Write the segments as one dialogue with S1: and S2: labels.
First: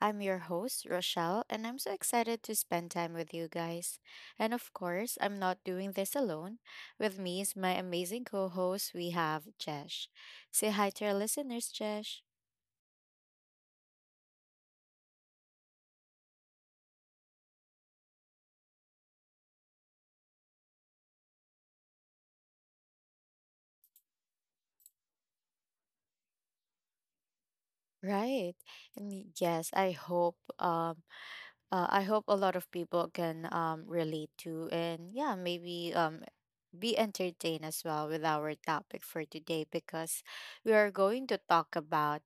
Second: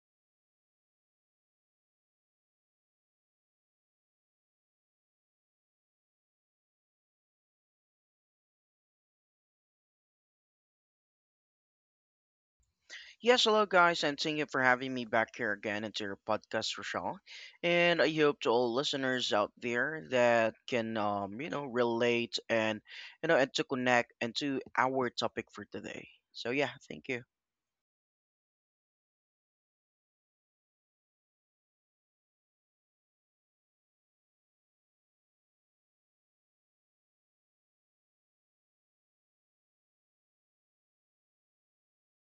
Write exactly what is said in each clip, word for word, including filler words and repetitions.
S1: I'm your host, Rochelle, and I'm so excited to spend time with you guys. And of course, I'm not doing this alone. With me is my amazing co host, we have Jesh. Say hi to our listeners, Jesh.
S2: Yes, hello guys, and thank you for having me back here again into your podcast, Rochelle. And I hope to all listeners out there that can, um, you know, relate and, you know, and to connect and to our topic for today. So yeah, thank you.
S1: Right. And y- yes, I hope um uh, I hope a lot of people can um relate to, and yeah, maybe um be entertained as well with our topic for today, because we are going to talk about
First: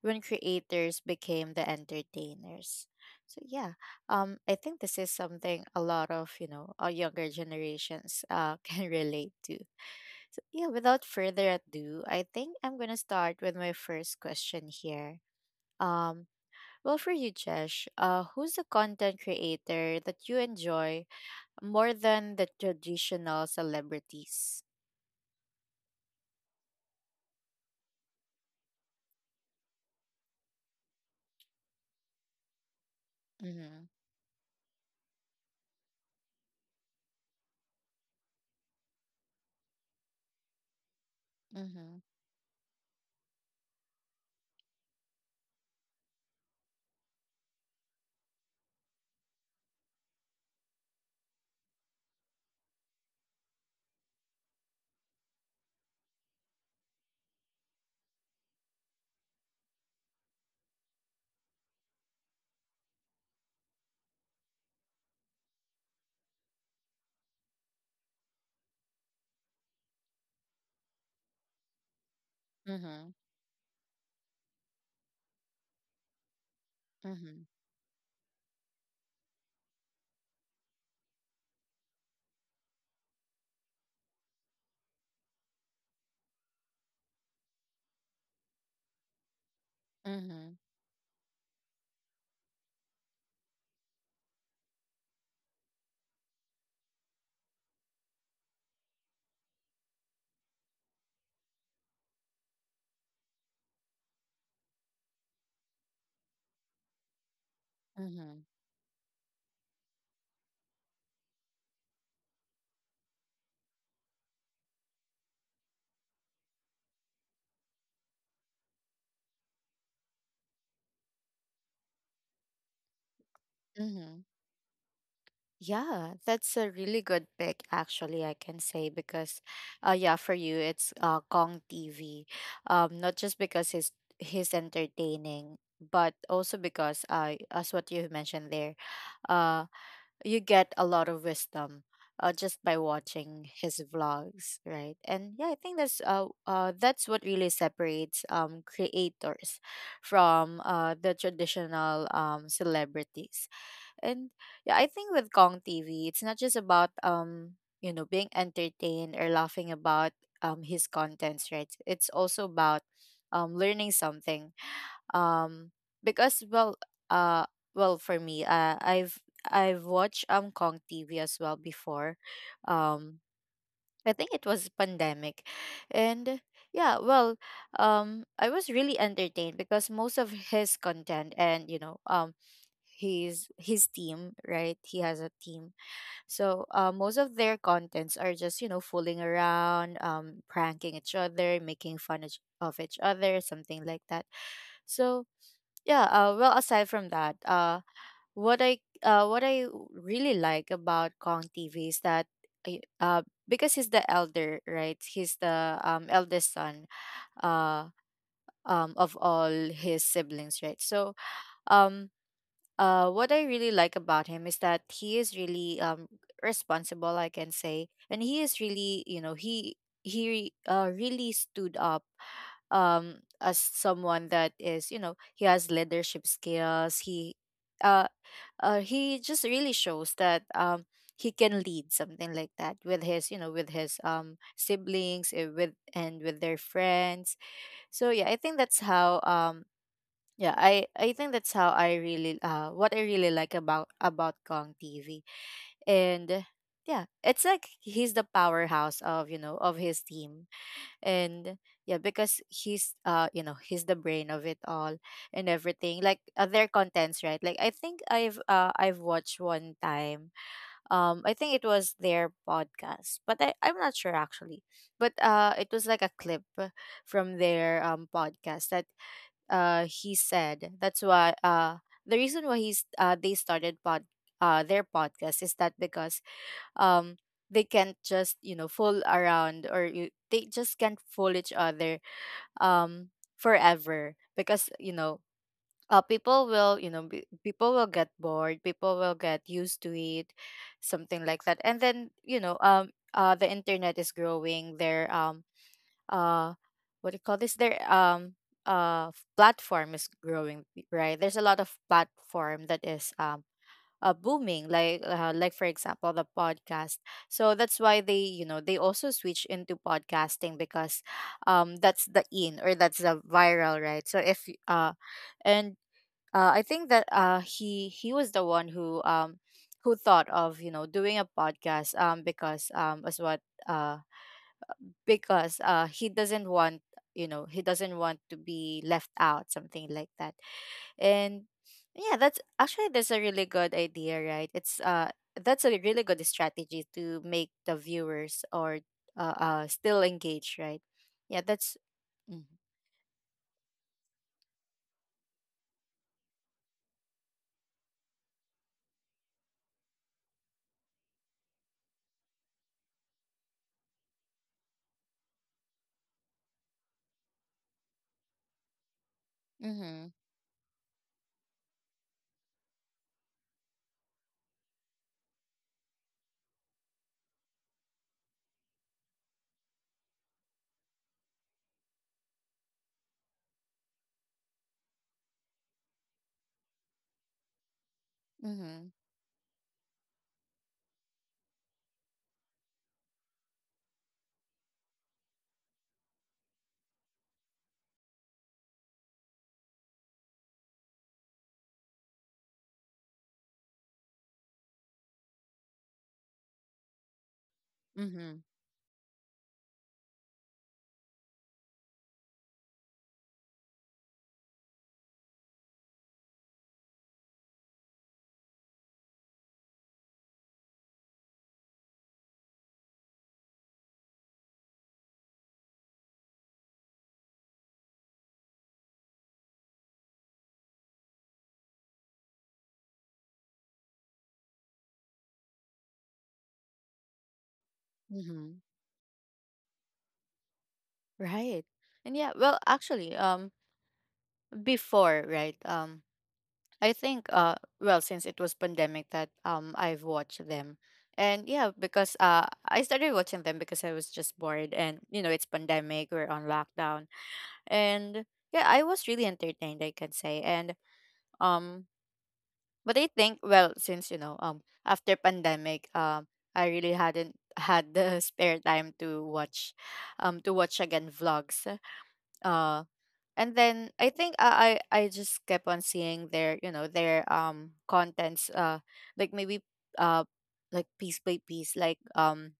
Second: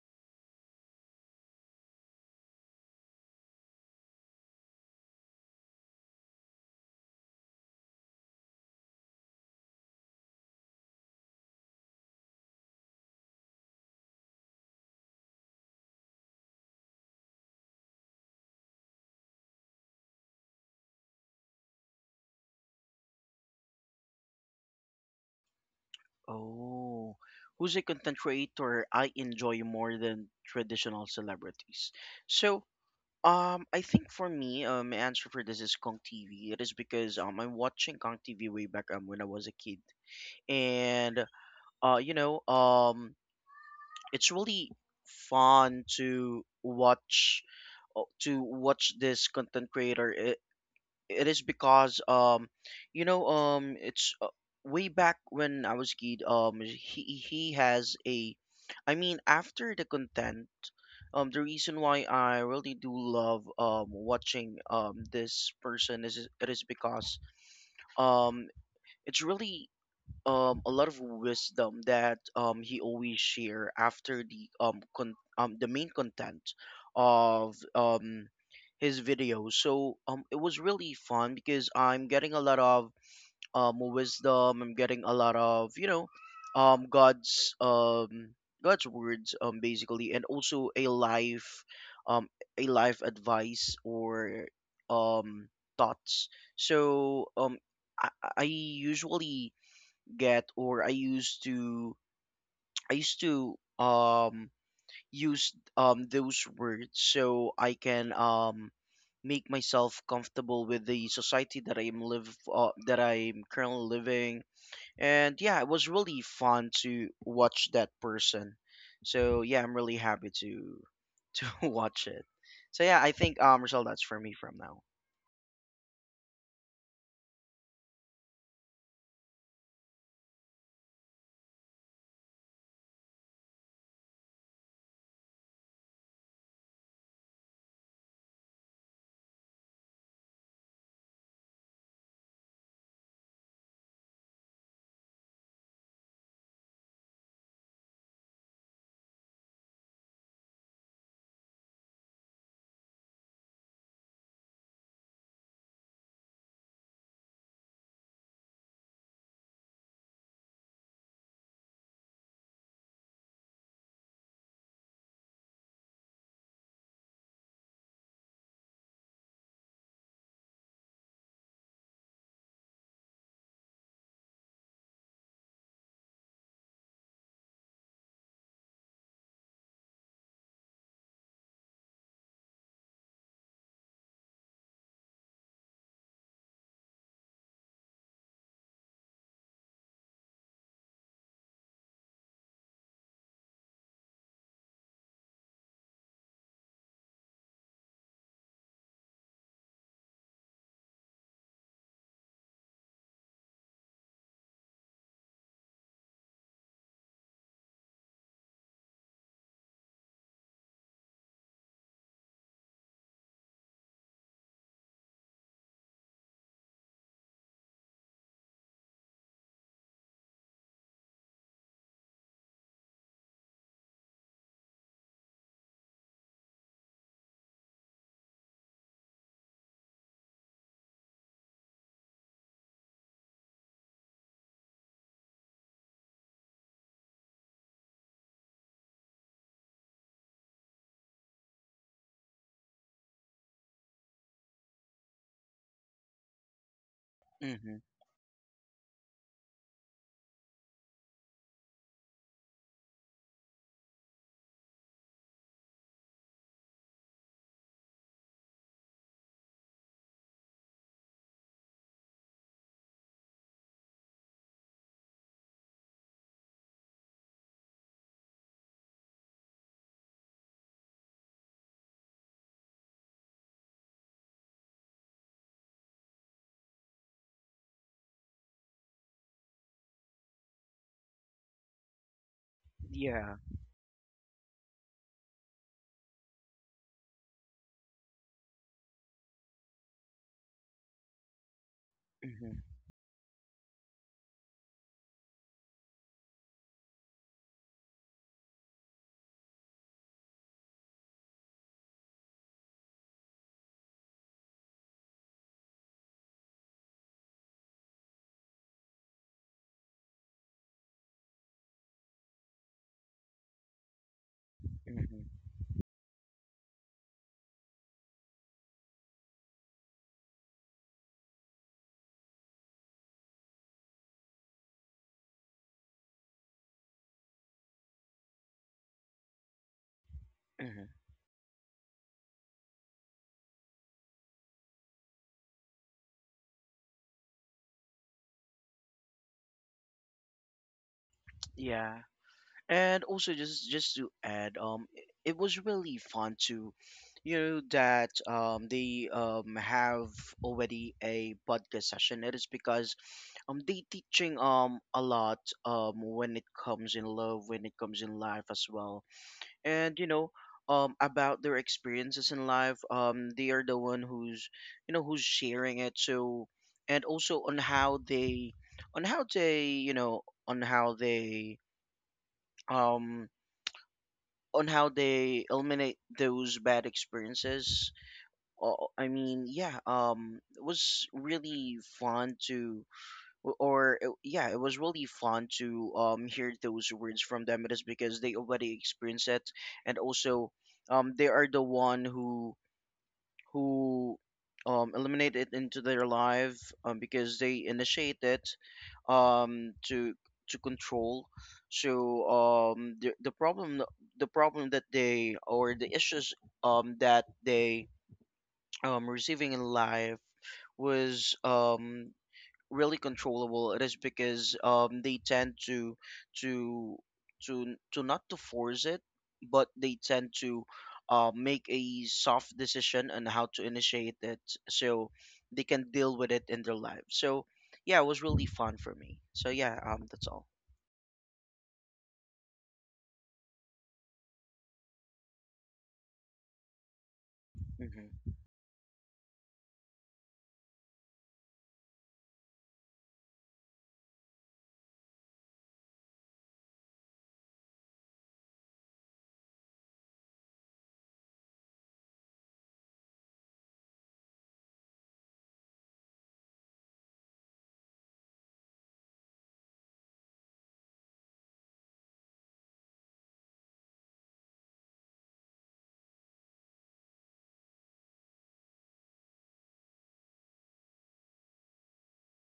S1: when creators became the entertainers. So yeah, um, I think this is something a lot of, you know, our younger generations uh, can relate to. So yeah, without further ado, I think I'm gonna start with my first question here. Um, well, for you, Jesh, uh, who's the content creator that you enjoy more than the traditional celebrities?
S2: Oh, who's a content creator I enjoy more than traditional celebrities? So, um, I
S1: Mm-hmm.
S2: think for me, um, my answer for this is Kong T V. It is because um, I'm watching Kong T V way back um when I was a kid and uh,
S1: Mm-hmm.
S2: you know, um, it's really fun to watch uh, to watch this content creator. It, it is because um, you know, um, it's uh, way back when I was a kid. Um, he he has a, I mean, after the content. Um, the reason why I really do love um, watching um, this person is it is because um, it's really um a lot of wisdom that um he
S1: Mm-hmm.
S2: always share after the um con- um the main content
S1: Mm-hmm.
S2: of um his video. So um it was really fun because I'm getting a lot of um wisdom. I'm getting a lot of, you know, um God's um god's words um basically, and
S1: Mm-hmm.
S2: also a life, um a life advice or um thoughts. So um i, I usually get, or I used to, I used to um use um those words so I can
S1: Mm-hmm.
S2: um make myself comfortable with the society that I'm live uh, that I'm currently living. And yeah, it was really fun to watch that person. So yeah, I'm really happy to to watch it. So yeah, I think um Rizal, that's for
S1: Mm-hmm.
S2: me from now.
S1: Yeah, that's a really good pick, actually, I can say, because uh yeah, for you it's uh Kong T V. Um, not just because he's he's entertaining, but also because uh as what you mentioned there, uh you get a lot of wisdom uh, just by watching his vlogs, right? And yeah, I think that's uh, uh that's what really separates um creators from uh the traditional um celebrities. And yeah, I think with Kong TV, it's not just about, um you know, being entertained or laughing about um his contents, right? It's also about um learning something. Um, because, well, uh well, for me, uh, i've I've watched um Kong TV as well before. Um i think it was pandemic, and yeah, well, um I was really entertained because most of his content, and, you know, um his his team, right? He has a team. So uh, most of their contents are just, you know, fooling around, um pranking each other, making fun of each of each other, something like that. So yeah, uh, well, aside from that, uh, what I uh, what I really like about Kong T V is that I- uh, because he's the elder, right? He's the, um, eldest son uh, um, of all his siblings, right? So, um, uh, what I really like about him is that he is really um responsible, I can say. And he is really, you know, he he uh, really stood up um as someone that is, you know, he has leadership skills. He uh, uh he just really shows that um he can lead something like that with his, you know, with his um siblings, uh, with, and with their friends. So yeah, I think that's how um yeah, I I think that's how I really, uh what I really like about about Kong T V. And uh, yeah, it's like
S2: Mm-hmm.
S1: he's the powerhouse of, you know, of his team. And yeah, because he's, uh, you know, he's the brain of it all and everything. Like, uh, their contents, right? Like, I think I've uh I've watched one time. Um I think it was their podcast, but I I'm not sure actually. But uh it was like a clip from their um podcast, that uh he said that's why uh the reason why he's uh they started pod uh their podcast is that because um they can't just, you know, fool around, or you, they just can't fool each other um
S2: Yeah.
S1: forever, because, you know, uh people will, you know, be, people will get bored, people will get used to it, something like that. And then, you
S2: Mm-hmm.
S1: know, um uh the internet is growing, their um uh what do you call this their um uh f- platform is growing, right? There's a lot of platform that is um uh, booming, like uh, like, for example, the podcast. So that's why, they, you know, they also switch into podcasting because um that's the in, or that's the viral, right? So if y- uh
S2: Mm-hmm.
S1: and uh, I think that uh, he he was the one who um who thought of, you know, doing a podcast, um because um as what uh because uh he doesn't want, you know, he doesn't want to be left out, something like that.
S2: Mm-hmm.
S1: And yeah, that's actually, that's a really good idea, right? It's uh that's a really good strategy to make the viewers, or uh, uh still engaged, right? Yeah, that's,
S2: Yeah.
S1: mm-hmm.
S2: And also just just to add, um i- it was really fun to, you know, that um they um have already a podcast session. It is because um they teaching um a lot um when it comes in love, when it comes in life as well. And, you
S1: Mm-hmm.
S2: know, um about their experiences in life, um they are the one who's, you know, who's sharing it. So and also on how they, on how they, you know, on how they um on how they eliminate those bad experiences. Uh,
S1: Mm-hmm.
S2: I mean, yeah, um, it was really fun to, or it, yeah, it was really fun to um hear those words from them. It is because they already experienced it, and also, um, they are the one who who um, eliminate into their life, um, because they
S1: Mm-hmm,
S2: initiated, um, to to control. So um, the the problem, the problem that they, or the issues um, that they, um, receiving in life was um, really controllable. It is because um they tend to to to to not to force it, but they tend to uh, make a soft decision on how to initiate it so they can deal with it in their life. So yeah, it was really
S1: mm-hmm.
S2: fun for me. So yeah, um that's all.
S1: Right. And yeah, well, actually, um before, right, um I think, uh well, since
S2: Mm-hmm.
S1: it was pandemic that um I've watched them. And yeah, because uh I started watching them because I was just bored, and, you know, it's pandemic, we're on lockdown. And yeah, I was really entertained, I can say. And um but I think, well, since, you know, um after pandemic, um I really hadn't had the spare time to watch, um to watch again vlogs. uh and then I think I I, I just kept on seeing their, you know, their um contents, uh like, maybe, uh like piece by piece, like, um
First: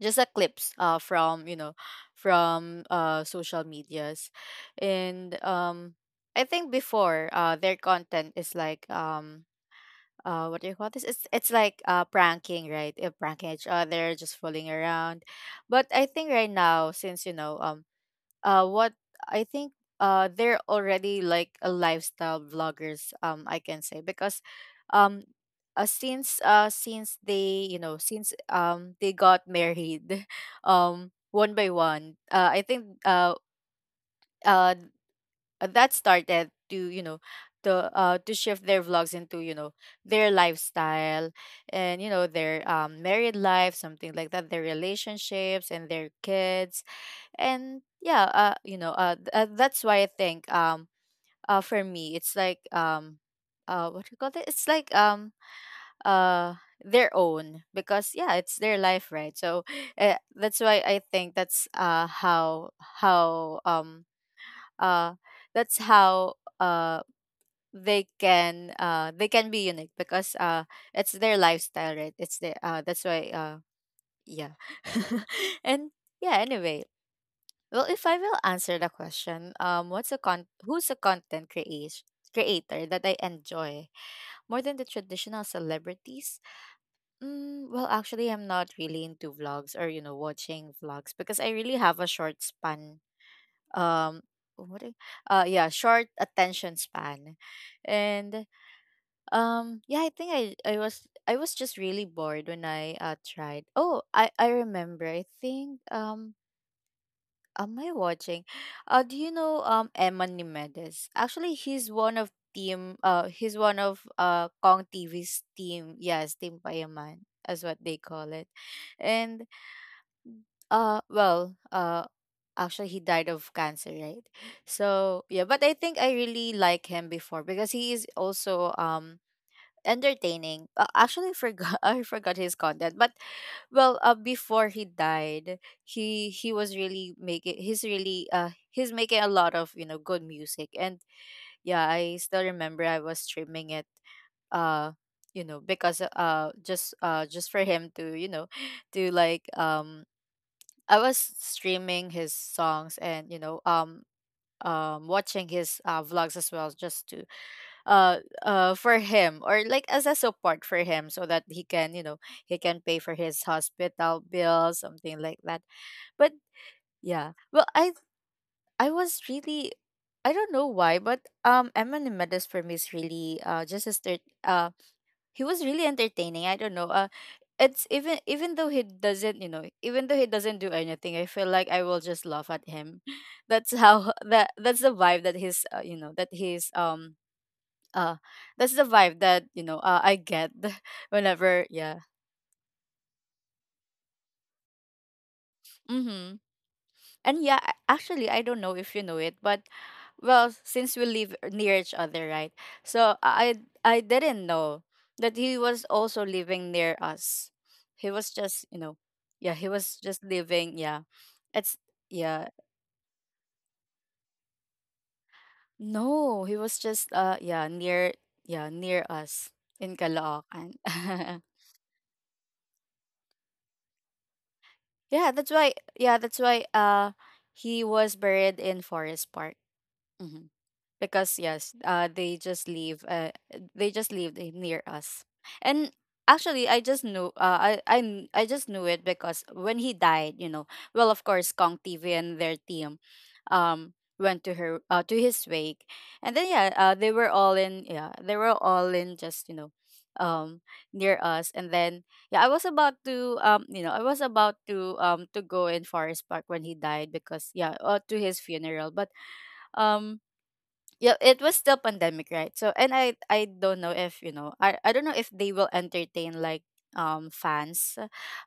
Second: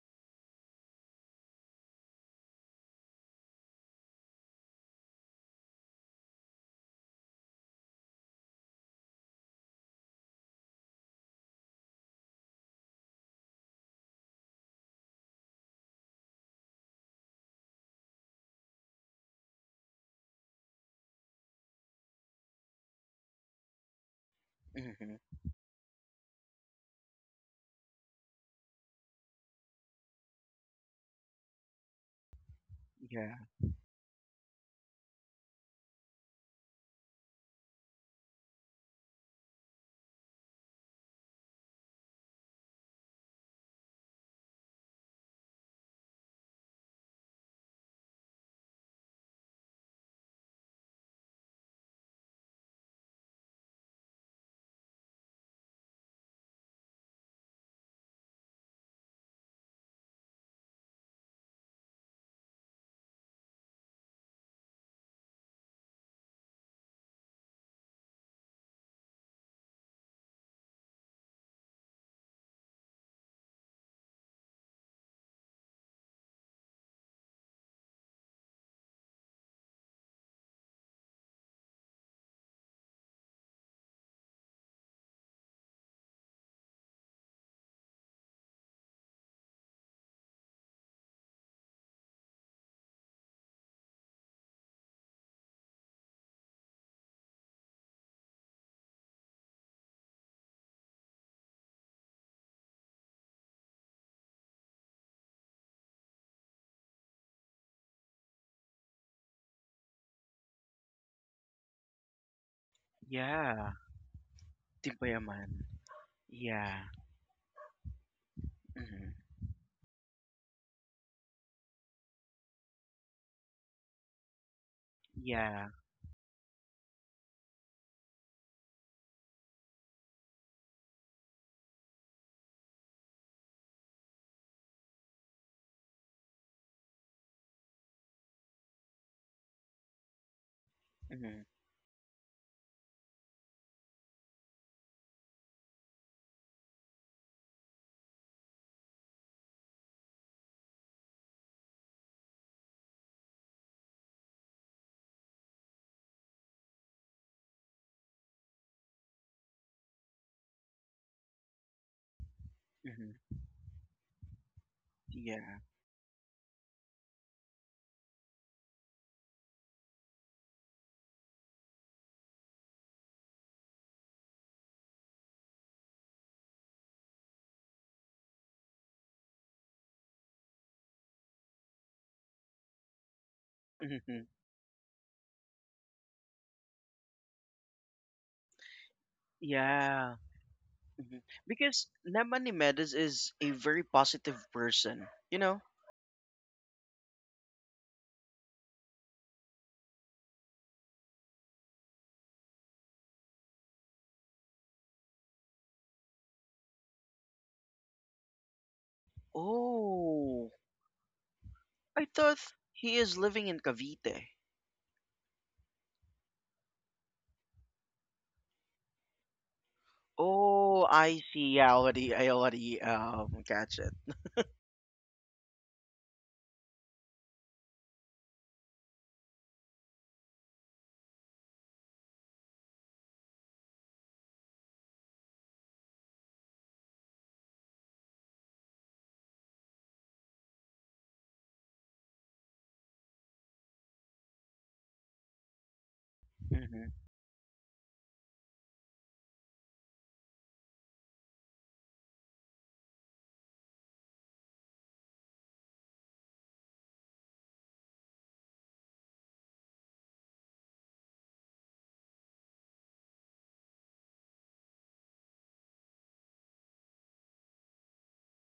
S1: just a clips uh from, you know, from uh social medias. And um I think before, uh their content is like, um uh what do you call this it's it's like uh pranking, right? Uh, pranking each other, just fooling around. But I think right now, since, you know, um uh what I think uh they're already like a lifestyle vloggers, um I can say, because um
S2: Mm-hmm.
S1: uh, since uh since they, you know, since um they got married um one by one, uh I think
S2: Yeah,
S1: uh uh that started to, you know, to uh to shift their vlogs into, you know, their lifestyle, and, you know, their um married life, something like that, their relationships and their kids. And yeah, uh you know, uh, th- uh that's why I think um uh for me it's like, um uh what do you call it it's like um uh their own, because yeah, it's their life, right? So uh, that's why I think that's uh how how um uh that's how uh they can uh they can be unique because uh it's their lifestyle, right? It's the uh that's why uh yeah. And yeah, anyway, well, if I will answer the question, um, what's a con who's a content creat creator that I enjoy more than the traditional celebrities? Mm, well, actually, I'm not really into vlogs, or, you know, watching vlogs, because I really have a short span. Um, what? do- Uh, yeah, short attention span. And um, yeah, I think I I was I was just really bored when I uh tried. Oh, I I remember. I think um am I watching? Uh, do you know um Eman Nimedes? Actually, he's one of team. Uh, he's
S2: yeah.
S1: one of uh Kong TV's
S2: Timbayaman.
S1: team. Yes, Team
S2: Yeah.
S1: Payaman is what they call it.
S2: Mm-hmm.
S1: And uh, well, uh, actually, he died of cancer, right? So yeah, but
S2: Yeah.
S1: I think I really like him before, because he is also um entertaining. Uh, actually, I forgot, I forgot his content, but, well, uh, before he died, he he was really making, he's really uh he's making a lot of, you know, good music. And
S2: Mm-hmm.
S1: yeah, I still remember, I was streaming it, uh you know, because uh just uh just for him to, you know, to like, um I was streaming his songs, and, you know, um um watching his uh vlogs as well, just to uh uh for him, or like, as a support for him, so that he can, you know, he can pay for
S2: Mm-hmm.
S1: his hospital bill, something like that.
S2: Yeah.
S1: But yeah, well, i i was really, I don't know why, but um Eminem Mendes, for me, is really uh just a start. Uh, he was really entertaining, I don't know. Uh it's even Even though he doesn't, you know, even though he doesn't do anything, I feel like I will just laugh at him. That's how,
S2: Mm-hmm.
S1: that that's the vibe that he's, uh, you know, that he's um uh that's the vibe that, you know, uh, I
S2: Yeah.
S1: get.
S2: Mhm.
S1: Whenever,
S2: Because
S1: yeah.
S2: Namani Medes is a very positive person, you know?
S1: Mm-hmm. And yeah, a- actually, I don't know if you know it, but, well, since we live near each other, right, so i i didn't know that he was also living near us. He was just, you know, yeah, he was just
S2: Oh,
S1: living, yeah. It's,
S2: I thought
S1: yeah,
S2: he is living in Cavite.
S1: no, he was just uh yeah, near, yeah, near us in Caloocan.
S2: Oh, I see. Yeah, I already, I already um catch it.
S1: Yeah, that's why, yeah, that's why uh he was buried in Forest Park. Mhm because yes, uh, they just live uh, they just live i- near us. And actually, I just knew uh, I I kn- I just knew it because when he died, you know, well, of course, Kong T V and their team um, went to her uh, to his wake, and then, yeah,
S2: Hmm.
S1: uh, they were all in yeah, they were all in, just you know, um, near us. And then, yeah, I was about to um, you know, I was about to um to go in Forest Park when he died because, yeah, uh, to his funeral. But um yeah, it was still pandemic, right? So and i i don't know if you know, i, I don't know if they will entertain, like, um fans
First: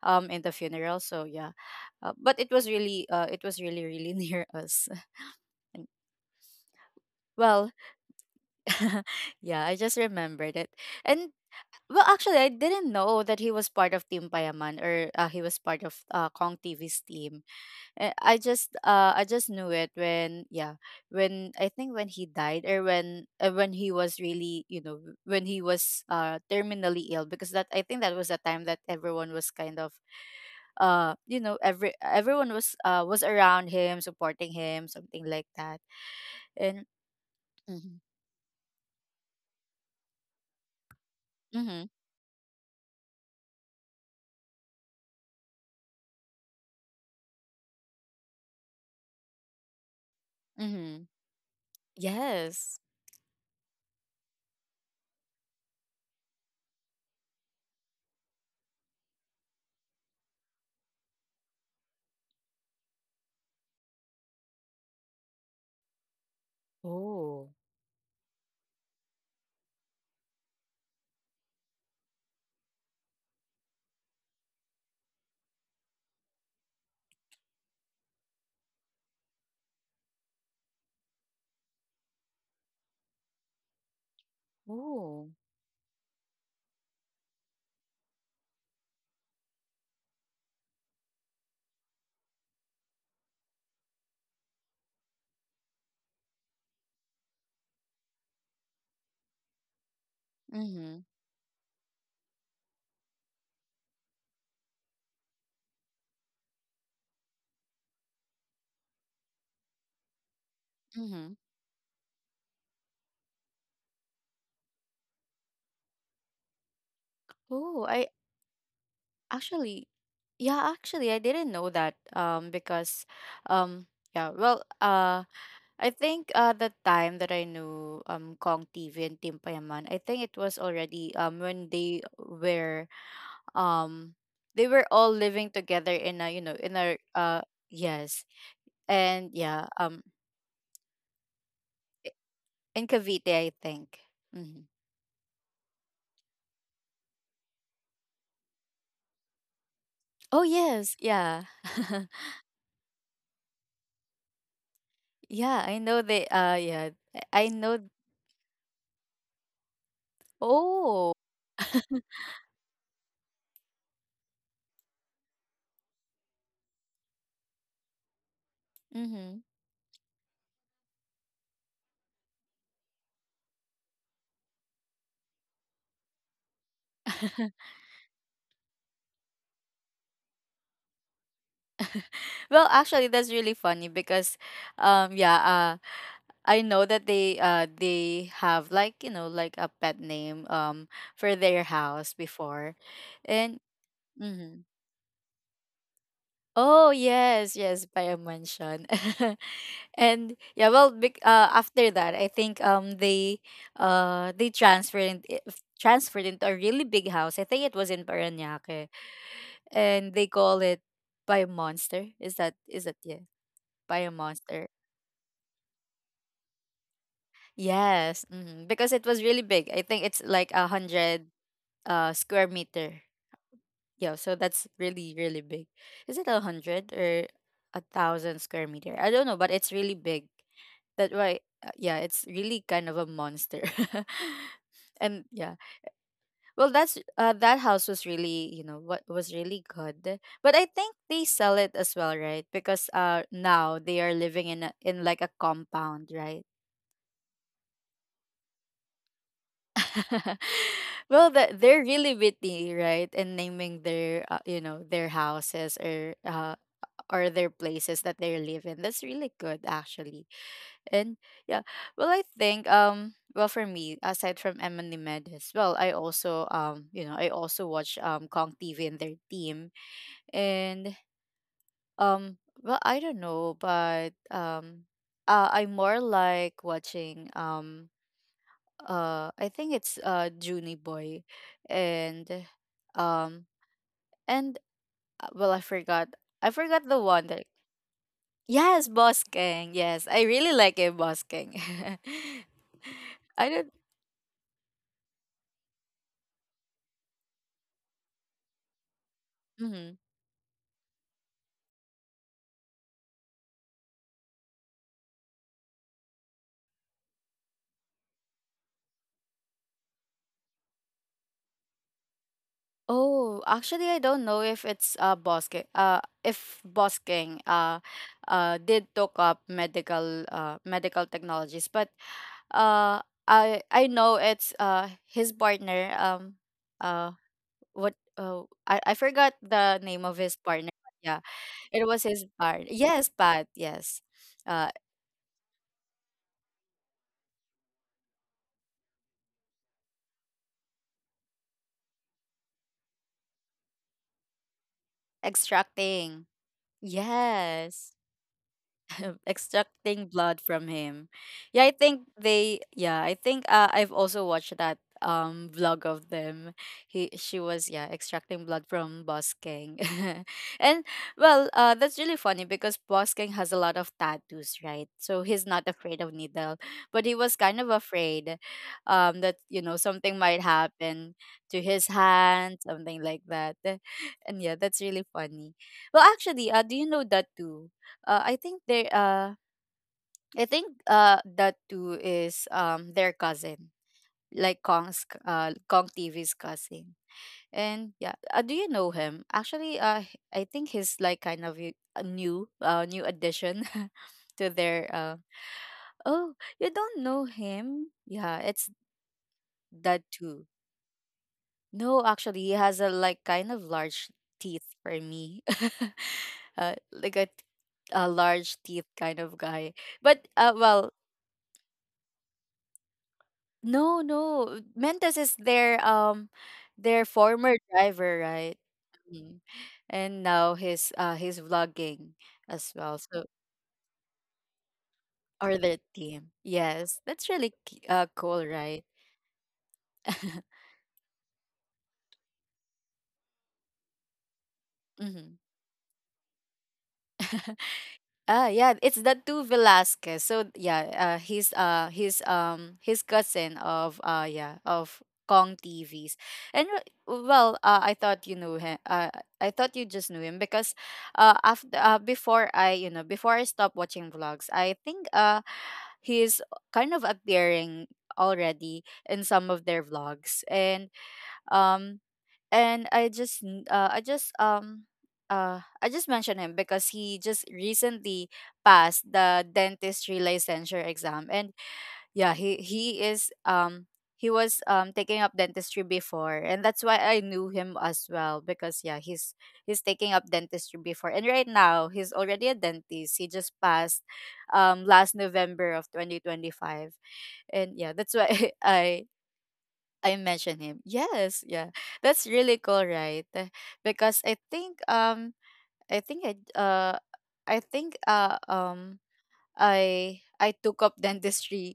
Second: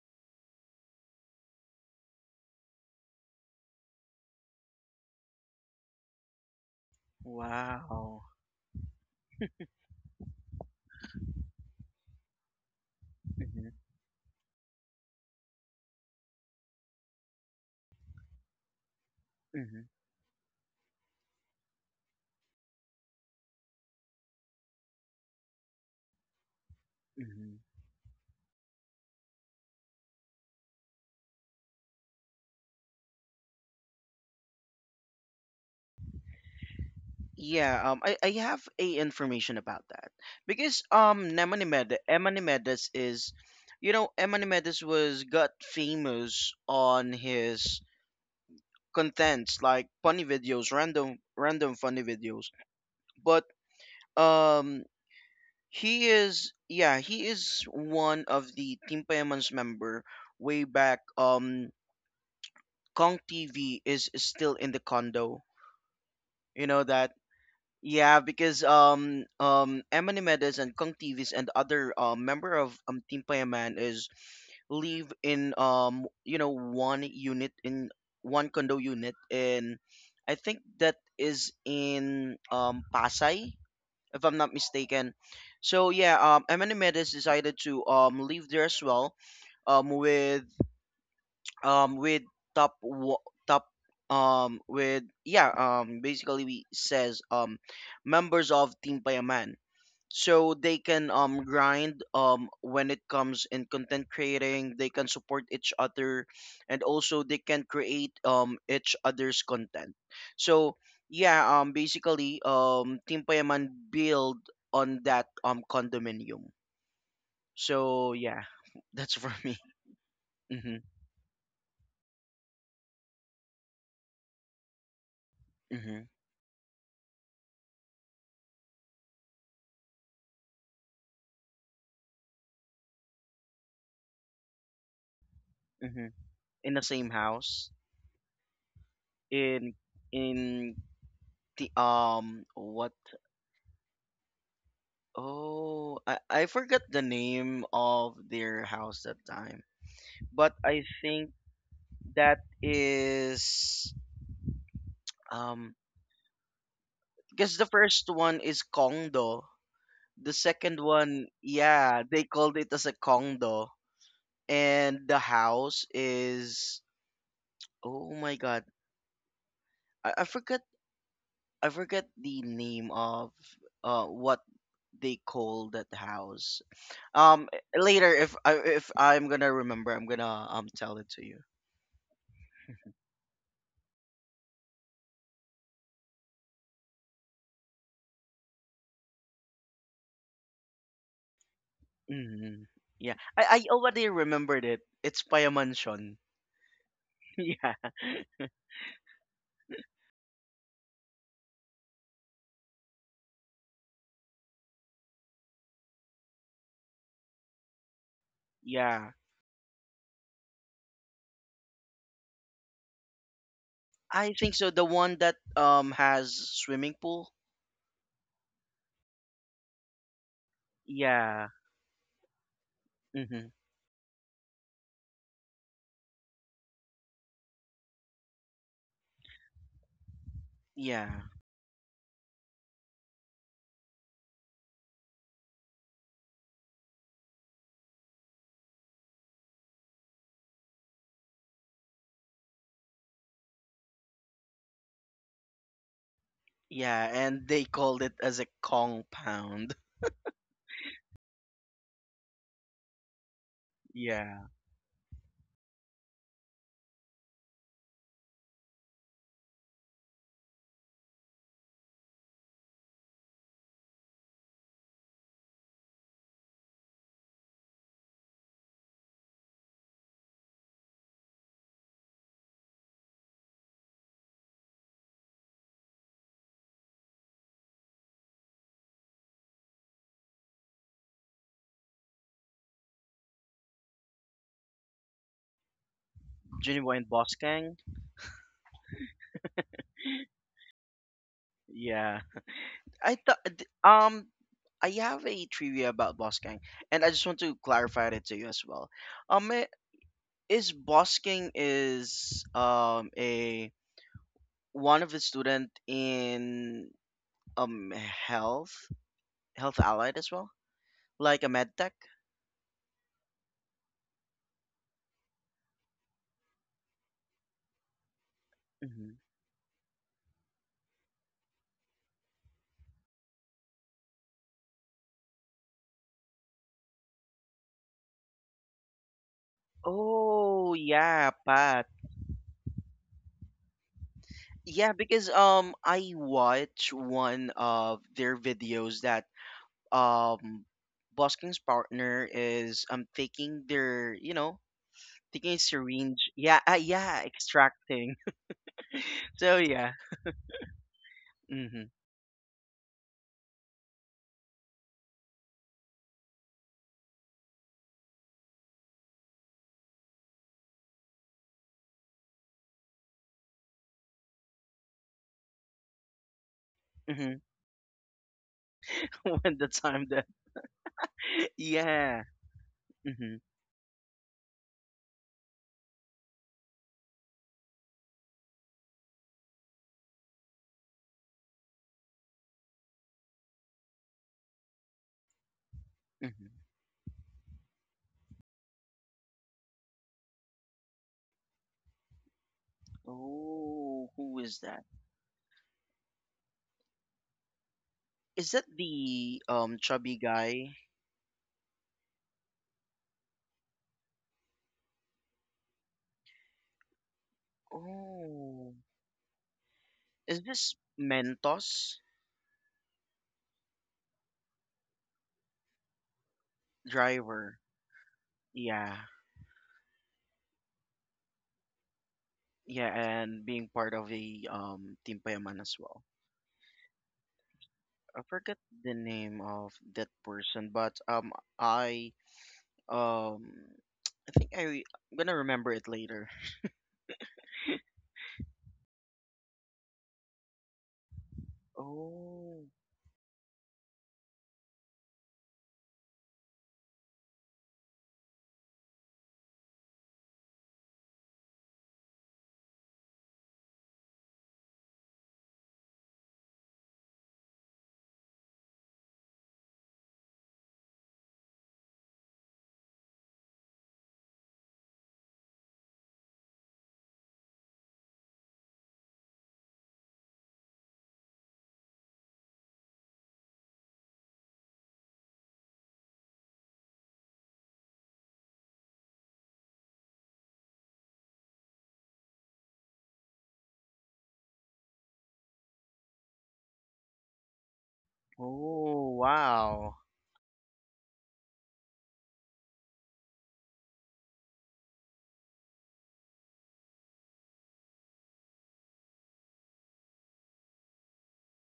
S1: um in the funeral, so yeah. Uh, but it was really uh it was really really near us. And, well,
S2: Wow.
S1: yeah, I just remembered it. And, well, actually, I didn't know that he
S2: Hmm.
S1: was part of Team Payaman, or uh, he was part of uh, Kong TV's team. Eh, I just uh I just knew
S2: Hmm.
S1: it when, yeah, when, I think, when he died, or when, uh, when he was really, you know, when he was uh terminally ill, because
S2: Hmm.
S1: that, I think, that was the time that everyone was kind of, uh you know, every everyone was uh was around him, supporting him, something like that. And
S2: Yeah.
S1: mm-hmm,
S2: Um, I, I have a information about that because um
S1: mm-hmm,
S2: Lamanimedes, Lamanimedes is, you know, Lamanimedes was got famous on his contents like funny videos,
S1: mm-hmm.
S2: random random funny videos.
S1: Yes.
S2: But um he is, yeah, he is one of the Team Payaman's member way back um Kong T V is still in the condo. You know that.
S1: Oh.
S2: Yeah, because um um Emily Medes and Kong T Vs and other uh, member of um Team Payaman is live in, um you know, one unit in one condo unit in, I think that is in um Pasay if I'm not mistaken.
S1: Oh.
S2: So yeah, um Emily Medes decided to um live there as well um with um with top wa- top, um with yeah, um basically we says, um members of Team Payaman, so they
S1: Mm-hmm.
S2: can um grind um when it comes in content creating. They can support each other, and also they can create um each other's content. So
S1: Mm-hmm.
S2: yeah, um basically um Team Payaman build on that um condominium.
S1: Oh, I
S2: So yeah, that's for me.
S1: actually, yeah,
S2: Mhm.
S1: actually, I didn't know that. Um, because, um, yeah, well, uh, I
S2: Mhm.
S1: think uh the time that I knew um Kong T V and Tim Payaman, I think it was already um when they were, um they were all living together
S2: Mhm.
S1: in a, you know,
S2: In
S1: in
S2: the
S1: a
S2: same
S1: uh
S2: house.
S1: yes. And yeah,
S2: In
S1: um
S2: in the um
S1: in
S2: what
S1: Cavite, I think. Hmm.
S2: oh, I I forgot the name of their house that time.
S1: Oh
S2: But I
S1: yes,
S2: think
S1: yeah,
S2: that is,
S1: yeah.
S2: um,
S1: I know they. Uh, yeah, I I
S2: because the
S1: know.
S2: first one is condo. The second
S1: Oh.
S2: one, yeah, they called it as a condo. And the house is, oh my god.
S1: Mm-hmm.
S2: I, I forgot, I forgot the name of uh what they call that house. Um, later if I, if I'm gonna remember, I'm gonna um tell it to you.
S1: Well, actually, that's really funny because, um, yeah, uh, I know that they uh they have, like, you know, like a pet name um for their house
S2: Hmm.
S1: before.
S2: Yeah, I
S1: And
S2: I already
S1: mhm.
S2: remembered it. It's Payamanchon.
S1: Oh, yes,
S2: Yeah,
S1: yes, by a mansion, and yeah, well bec- uh after that, I think um they uh they transferred in- if- transferred into a really big house. I think it was in Parañaque,
S2: yeah.
S1: and they call it by monster is that is that yeah by a
S2: I think
S1: monster
S2: so. The one that um has swimming pool.
S1: Yes, mhm, because it was really big. I think it's like a hundred
S2: Yeah.
S1: uh square meter.
S2: Hmm.
S1: Yeah, so that's really really big. Is it a hundred or a thousand square meter? I don't know, but it's really big.
S2: Yeah.
S1: That why, uh, yeah, it's really kind of a monster. And yeah, well, that's uh, that house was really, you know, what was really good. But I think they sell it as well, right? Because uh now they are living in a, in, like, a compound, right?
S2: Yeah, and they called it as a compound.
S1: Well, that they're really witty, right? And naming their, uh,
S2: Yeah.
S1: you know, their houses, or uh, or their places that they live in. That's really good, actually. And yeah, well, I think, um, well, for me, aside from Emily Medes, well, I also, um, you know, I also watch um Kong T V and their team. And um, well, I don't know, but um, uh, I more like watching, um uh I think it's uh Junie Boy, and um and uh, well, I forgot I forgot
S2: Junibo
S1: the
S2: and
S1: one that.
S2: Boskang.
S1: Yes, Boss Kang. Yes, I really like it, Boss Kang.
S2: Yeah. I thought
S1: I
S2: th-
S1: don't.
S2: um I have a trivia about Boskang, and I just want to clarify it to you as well. Um, may,
S1: Mhm.
S2: is Bosking is um a one of the student in um health health allied as well, like a med tech.
S1: Oh, actually, I don't know if it's uh Boss Kang uh if Boss Kang uh uh did took
S2: Hmm.
S1: up medical uh medical technologies, but uh I I know it's uh his partner. um uh what uh, I, I forgot the name of his
S2: Oh
S1: partner, but yeah,
S2: yeah, Pat.
S1: it was his partner. Yes, Pat, yes. uh
S2: Yeah, because um I watch one of their videos that um Bosking's partner is um taking their, you know, taking a
S1: extracting
S2: syringe. Yeah, uh, yeah,
S1: Yes.
S2: extracting. So yeah.
S1: Extracting blood from him. Yeah, I
S2: Mm-hmm.
S1: think they, yeah, I think, uh, I've also watched that um vlog of them. He She was, yeah, extracting blood from Boss King. And, well, uh that's really funny because Boss King has a lot of tattoos, right? So he's not afraid of needle, but he
S2: Mm-hmm.
S1: was kind of afraid um that,
S2: When
S1: you
S2: the
S1: know,
S2: time
S1: something
S2: that,
S1: might happen to his
S2: yeah.
S1: hand, something like
S2: Mm-hmm.
S1: that. And yeah, that's really funny. Well, actually, uh, do you know that too? Uh, I think they uh I think uh that too is um their cousin, like Kong's c- uh Kong T V's
S2: Mm-hmm.
S1: cousin. And yeah, uh, do you know him? Actually, uh h- I think he's, like, kind of y- a new uh new addition
S2: Oh, who
S1: to
S2: is that?
S1: their uh oh, you don't know him? Yeah,
S2: Is that
S1: it's
S2: the um
S1: that
S2: chubby
S1: too.
S2: guy?
S1: No, actually, he has a, like, kind of large teeth, for me. uh, like a, a large
S2: Oh,
S1: teeth kind of guy. But
S2: is
S1: uh,
S2: this
S1: well,
S2: Mentos
S1: no, no. Mentos is their um their former
S2: driver?
S1: driver, right?
S2: Yeah,
S1: Mhm. And now he's uh he's vlogging as
S2: yeah,
S1: well. So
S2: and being part of the um Team
S1: or
S2: Payaman as
S1: the
S2: well.
S1: team. Yes. That's really cu- uh
S2: I
S1: cool,
S2: forget
S1: right?
S2: the name of that person, but um, I um, I think I I'm
S1: Mhm.
S2: gonna remember it later.
S1: Ah, yeah, it's the two Velasquez. So yeah, uh, he's uh he's
S2: Oh,
S1: um his cousin of, uh yeah, of Kong T Vs. And uh, well, uh, I thought you knew him. Uh, I thought you just knew him because, uh, after uh, before I, you know, before I stopped watching vlogs, I think uh he's kind of appearing already in some of their vlogs. And um and I just n- uh, I just, um uh I just mentioned him because he just recently passed the dentistry licensure exam. And yeah, he he is, um he was um taking up dentistry before, and that's why I knew him as well, because yeah, he's he's taking up dentistry before, and right now he's already a dentist. He just passed um last November of twenty twenty-five. And yeah, that's why I
S2: oh, wow.
S1: I mentioned him. Yes, yeah. That's really cool, right? Eh, because I think um I think I uh I think uh um I I took up dentistry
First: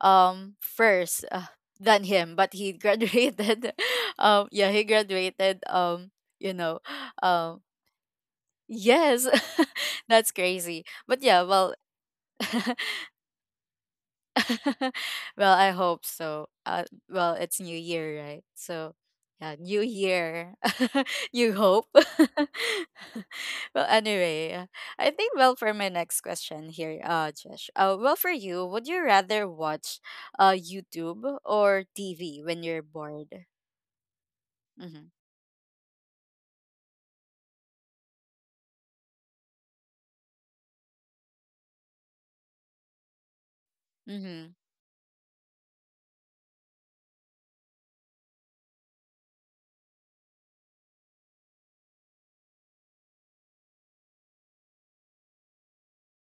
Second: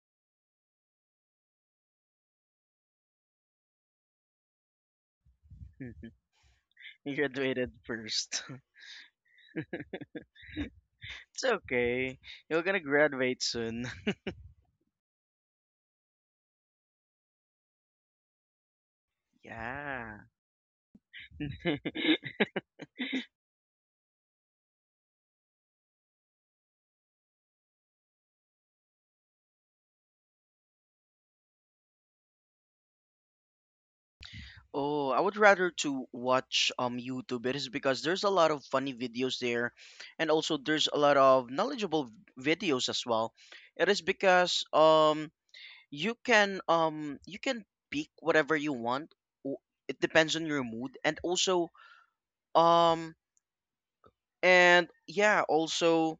S1: um first, uh, than him, but he graduated um yeah, he graduated um you know.
S2: He
S1: um
S2: graduated first.
S1: yes. That's crazy. But yeah,
S2: It's
S1: well.
S2: okay. You're gonna graduate soon.
S1: Well, I hope so. Uh, well, it's New Year, right? So, yeah, New
S2: Yeah.
S1: Year. You hope. Well, anyway, uh, I think, well, for my next question here, uh, Josh. Uh, well, for you, would you rather watch, uh, YouTube or T V when you're bored?
S2: Oh,
S1: Mhm.
S2: I would rather to watch um YouTube. It is because there's a lot of funny videos there, and also there's a lot of knowledgeable v- videos as well. It is
S1: Mhm.
S2: because um you can, um you can pick whatever you want. o- It depends on your mood, and also, um and yeah, also,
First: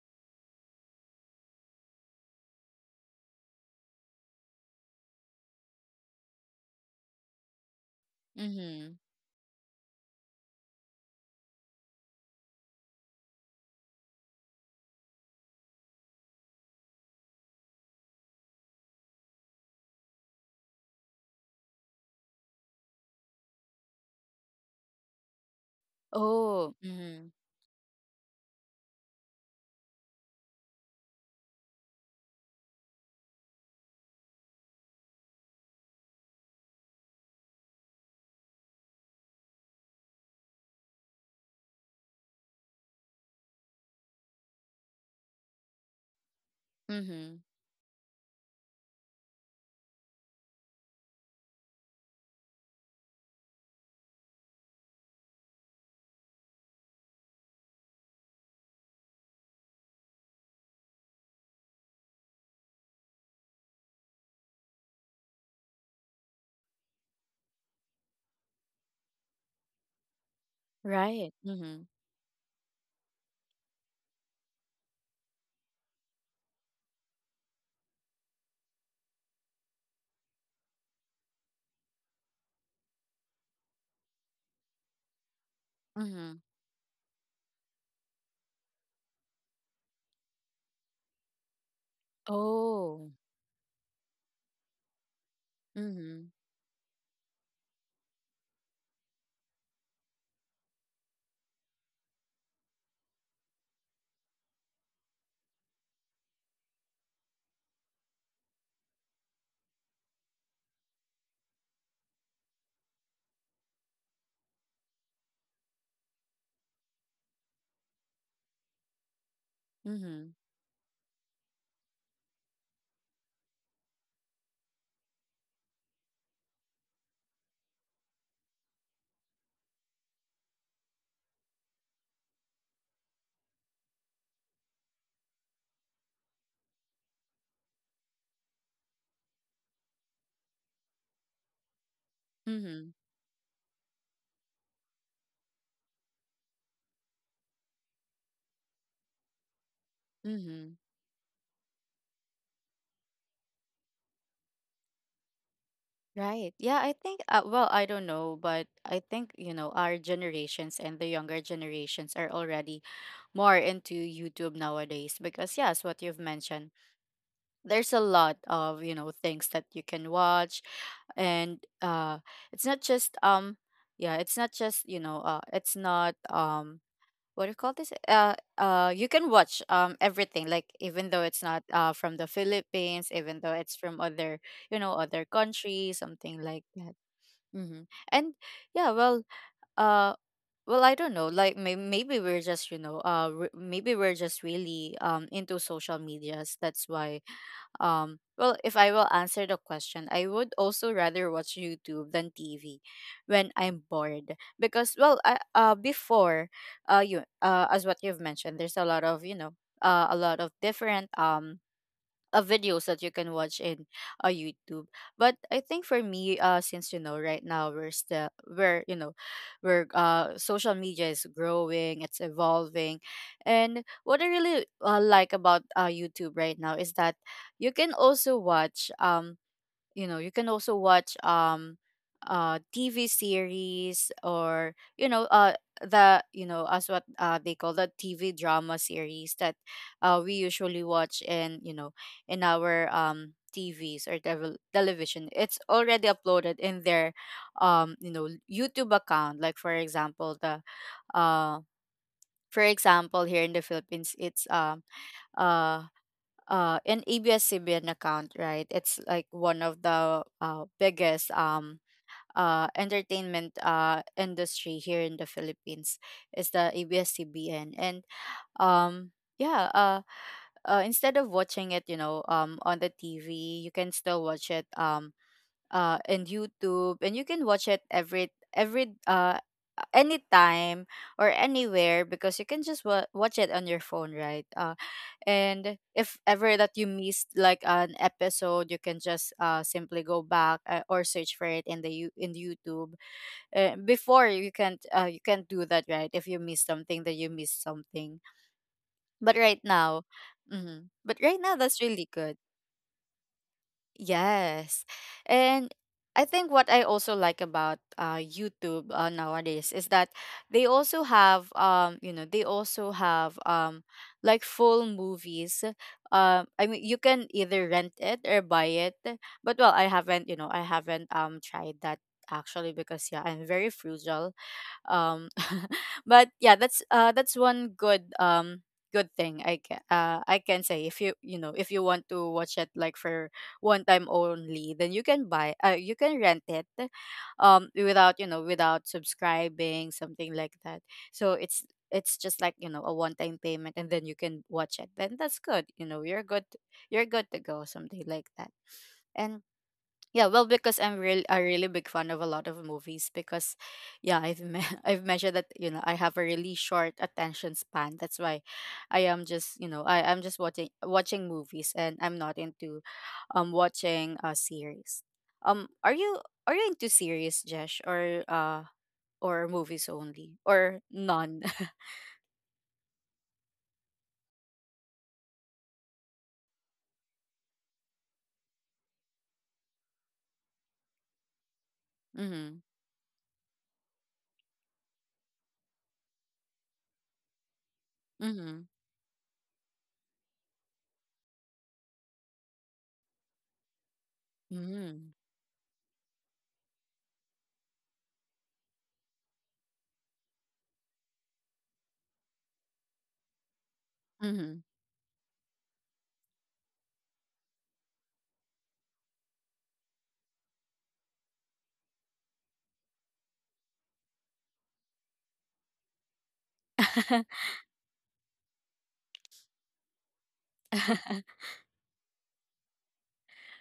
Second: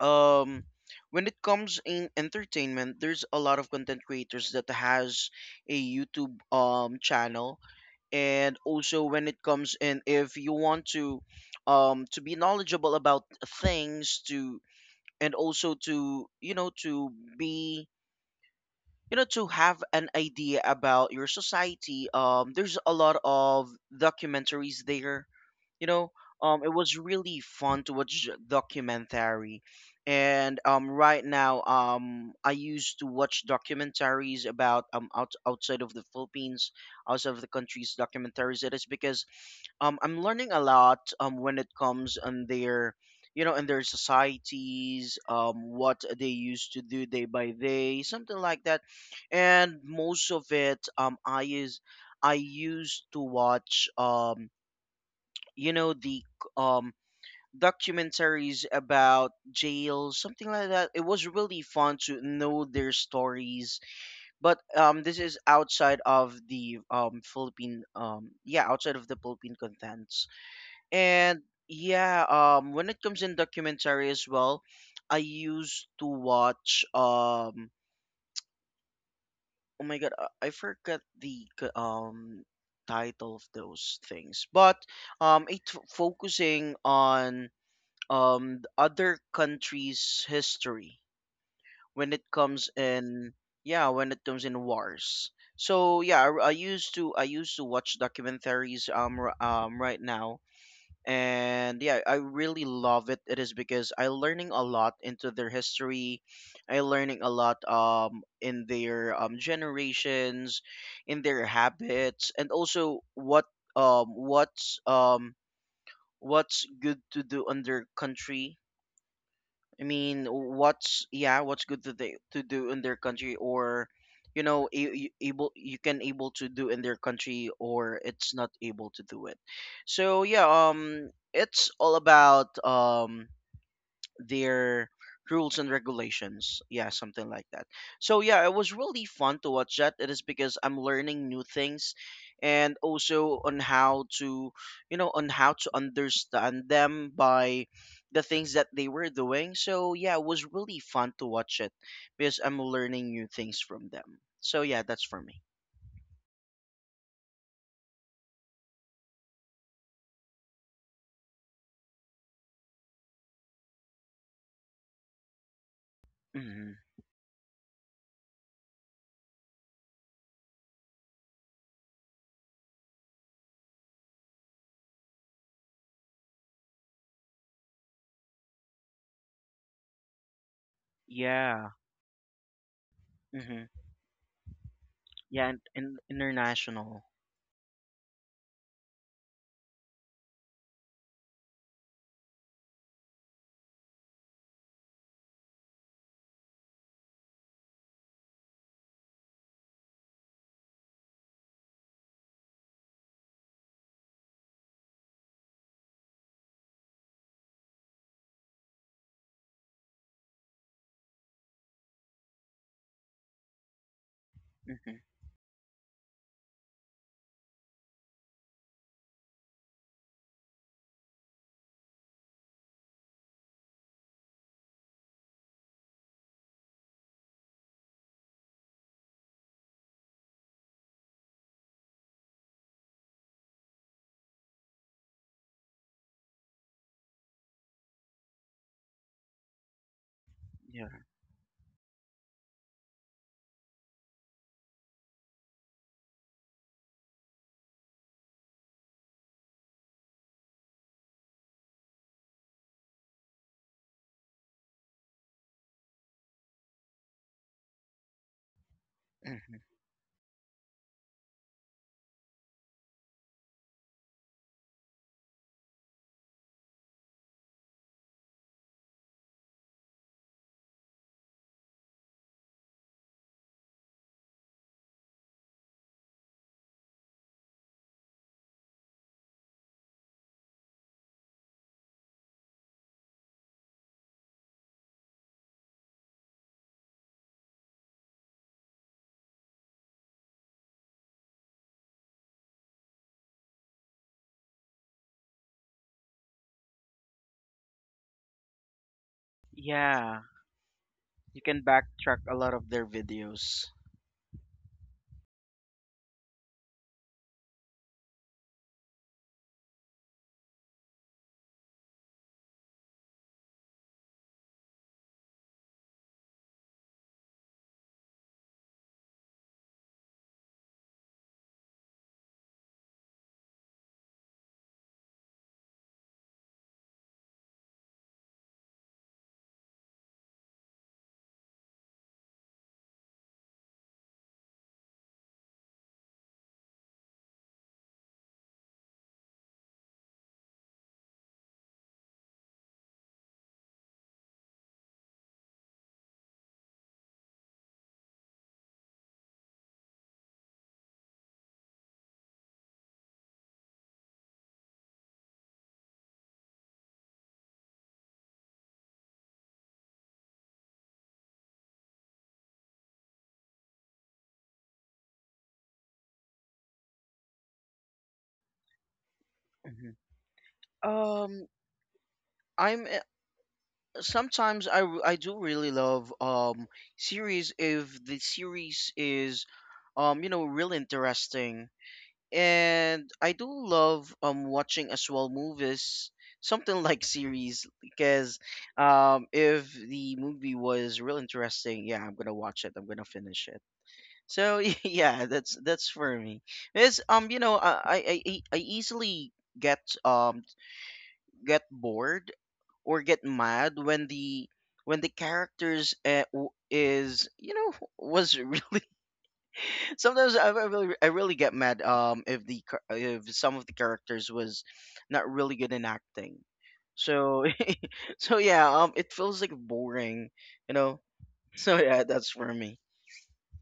S2: um when it comes in entertainment, there's a lot of content creators that has a YouTube um channel. And
S1: Mhm.
S2: also when it comes in, if you want to um to be knowledgeable about things to, and also to, you know, to be, you know, to have an idea about your society, um there's a lot of documentaries there, you know, um it
S1: Oh.
S2: was
S1: Mhm.
S2: really fun to watch documentary. And um right now, um I used to watch documentaries about um out, outside of the Philippines, outside of the country's documentaries. It is because um I'm learning a lot um when it comes on their, you know, in their societies, um what they used to do day
S1: Mhm.
S2: by day, something like that. And most of it, um i is I used to watch, um you know, the um documentaries about jails, something like that. It was really fun to know their stories. But um this is outside of the um Philippine, um yeah, outside of the Philippine contents.
S1: Right.
S2: And
S1: Mhm.
S2: yeah, um when it comes in documentary as well, I used to watch, um oh my god, i I forgot the c- um title of those things. But um it f-
S1: Mhm.
S2: focusing on um the other countries' history, when it comes
S1: Oh.
S2: in, yeah, when it comes in wars. So yeah,
S1: Mhm.
S2: I, I used to, I used to watch documentaries um r- um right now. And yeah, I really love it. It is because I learning a lot into their history. I learning a lot um in their um generations, in their habits, and also what um what's um what's good to do on their country. I mean,
S1: Mhm.
S2: what's, yeah, what's good to they, to do in their country, or, you know, a- you able, you can able to do in their country, or it's not able to do it. So yeah, um, it's all about um their rules and regulations. Yeah, something like that. So yeah, it was really fun to watch that. It is because I'm learning new things and
S1: Mhm.
S2: also on how to, you know, on how to understand them by the things that they were doing. So yeah, it was
S1: Mhm.
S2: really fun to watch it because I'm learning new things from them. So yeah, that's for me.
S1: Right. Yeah, I think, uh, well, I don't know, but I think, you know, our generations and the younger generations are already more into YouTube nowadays because, yes, what you've
S2: Hmm.
S1: mentioned, there's a lot of, you know, things that you can watch. And uh, it's not just, um, yeah, it's not just, you know, uh, it's not, um, what do you call this? Uh, uh, you can watch um everything, like, even though it's not
S2: Yeah.
S1: uh from the Philippines, even though
S2: Hmm.
S1: it's from other, you know, other
S2: Yeah, and, and
S1: countries, something like that.
S2: international.
S1: Mm-hmm. And yeah, well, uh, well, I don't know. Like, may- maybe we're just, you know, uh, re- maybe we're just really um into social medias. That's why, um well, if I will answer the question, I would also rather watch YouTube than TV when I'm bored, because well, I, uh before, uh you uh as what you've mentioned, there's a lot of, you know, uh, a lot of different, um uh, videos that you can watch in, uh, YouTube.
S2: Hmm.
S1: But I think, for me, uh, since, you know, right now we're still we're you know, we're uh, social media is growing, it's evolving, and what I really, uh, like about, uh, YouTube right now is that you can also watch, um you know, you can also watch, um uh TV series, or, you know, uh the you know as what uh they call the TV drama series that uh we usually
S2: Yeah.
S1: watch in, you know, in our, um TVs, or tevel- television. It's already uploaded in their, um you know, YouTube account. Like, for example, the, uh for example, here in the Philippines, it's, um uh, uh an A B S-C B N account, right? It's like
S2: Hmm.
S1: one of the, uh, biggest, um uh entertainment, uh industry here in the Philippines is the A B S-C B N. And um yeah, uh uh, instead of watching it, you know, um, on the T V, you can still watch it, um, uh, and YouTube, and you can watch it every every uh anytime or anywhere, because you can just wa- watch it on your phone, right? Uh, and if ever that you missed like an episode, you can just uh simply go back, uh, or search for it in the you in YouTube. Uh, before, you can't uh you can't do that, right? If you miss something, then you miss something. But right now,
S2: Yeah,
S1: mm-hmm, but right
S2: you
S1: now,
S2: can
S1: that's really
S2: backtrack a
S1: good.
S2: lot of their videos.
S1: Yes. And I think what I also like about, uh, YouTube, uh, nowadays is that they also have, um you know they also have, um like, full movies. Um, I mean, you can either rent it or buy it. But well, I haven't, you know, I haven't um tried that actually because yeah, I'm very frugal um but yeah that's uh that's one good um good thing i can uh i can say if you you know if you want to watch it like for one time only then you can buy uh you can rent it, um without you know without subscribing something like that. So it's it's just like, you know, a one time payment and then you can watch it, then that's good, you know, you're good you're good to go, something like that. And yeah, well, because I'm real a really big fan of a lot of movies because, yeah, I've me I've measured that, you know, I have a really short attention span. That's why I am just, you know, I I'm just watching watching movies, and I'm not into um, watching a series. Um, are you are you into series, Jesh, or uh or movies
S2: Hmm.
S1: only or none?
S2: Um, I'm uh, sometimes I w- I do really love um series if the series is, um you know, really interesting.
S1: Mm-hmm.
S2: And I do love um watching as well movies, something like series, because
S1: Mm-hmm.
S2: um if the movie was real interesting, yeah, I'm gonna watch it. I'm gonna finish it. So
S1: Mm-hmm.
S2: yeah, that's that's for me. It's um you know I I I e- I easily get um get bored or get mad when the
S1: Mm-hmm.
S2: when the characters uh, w- is you know was really. Sometimes I I really I really get mad um if the char- if some of the characters was not really good in acting. So so yeah, um it feels like boring, you know. So yeah, that's for me.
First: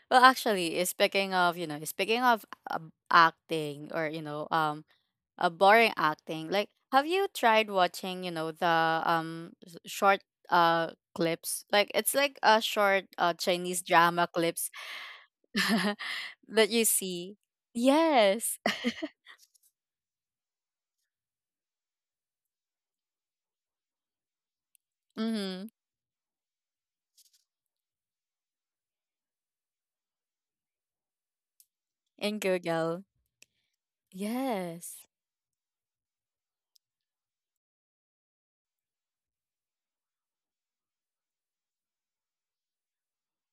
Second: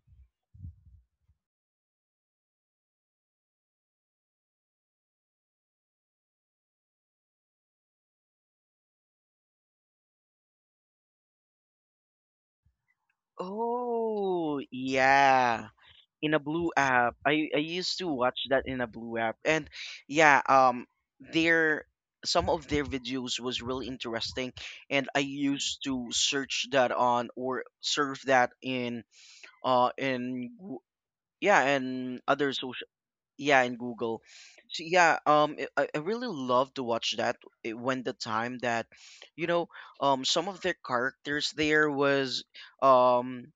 S1: Well, actually, eh, speaking of, you know, speaking of um, acting or, you know, um, uh, boring acting. Like, have you tried watching, you know, the um s- short uh clips? Like, it's like a short uh Chinese drama
S2: Oh,
S1: clips
S2: yeah. In a
S1: that
S2: blue
S1: you
S2: app.
S1: see.
S2: I I used to watch
S1: Yes.
S2: that in a blue app. And yeah, um their some of their videos was really interesting, and I
S1: Mm-hmm.
S2: used to search that on or serve that in uh in yeah, and
S1: In
S2: other social
S1: Google.
S2: yeah, and Google. So
S1: Yes.
S2: yeah, um it- I, I really love to watch that, eh, when the time that you know um some of the characters there was um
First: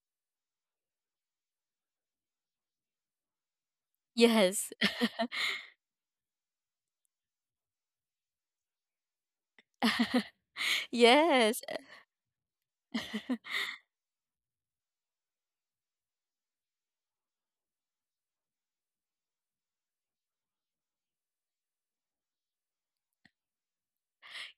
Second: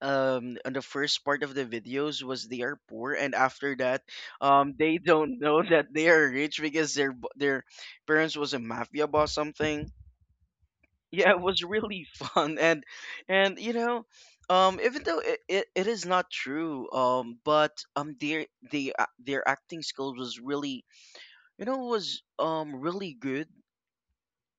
S2: um on the first part of the videos was they are poor, and after that
S1: Yes.
S2: um they don't know that they are rich because their b- their parents was a mafia boss something. Yeah, it
S1: Yes.
S2: was really fun. and and you know um even though it, it, it is not true, um but um their the a- their acting skills was really, you know, was um really good.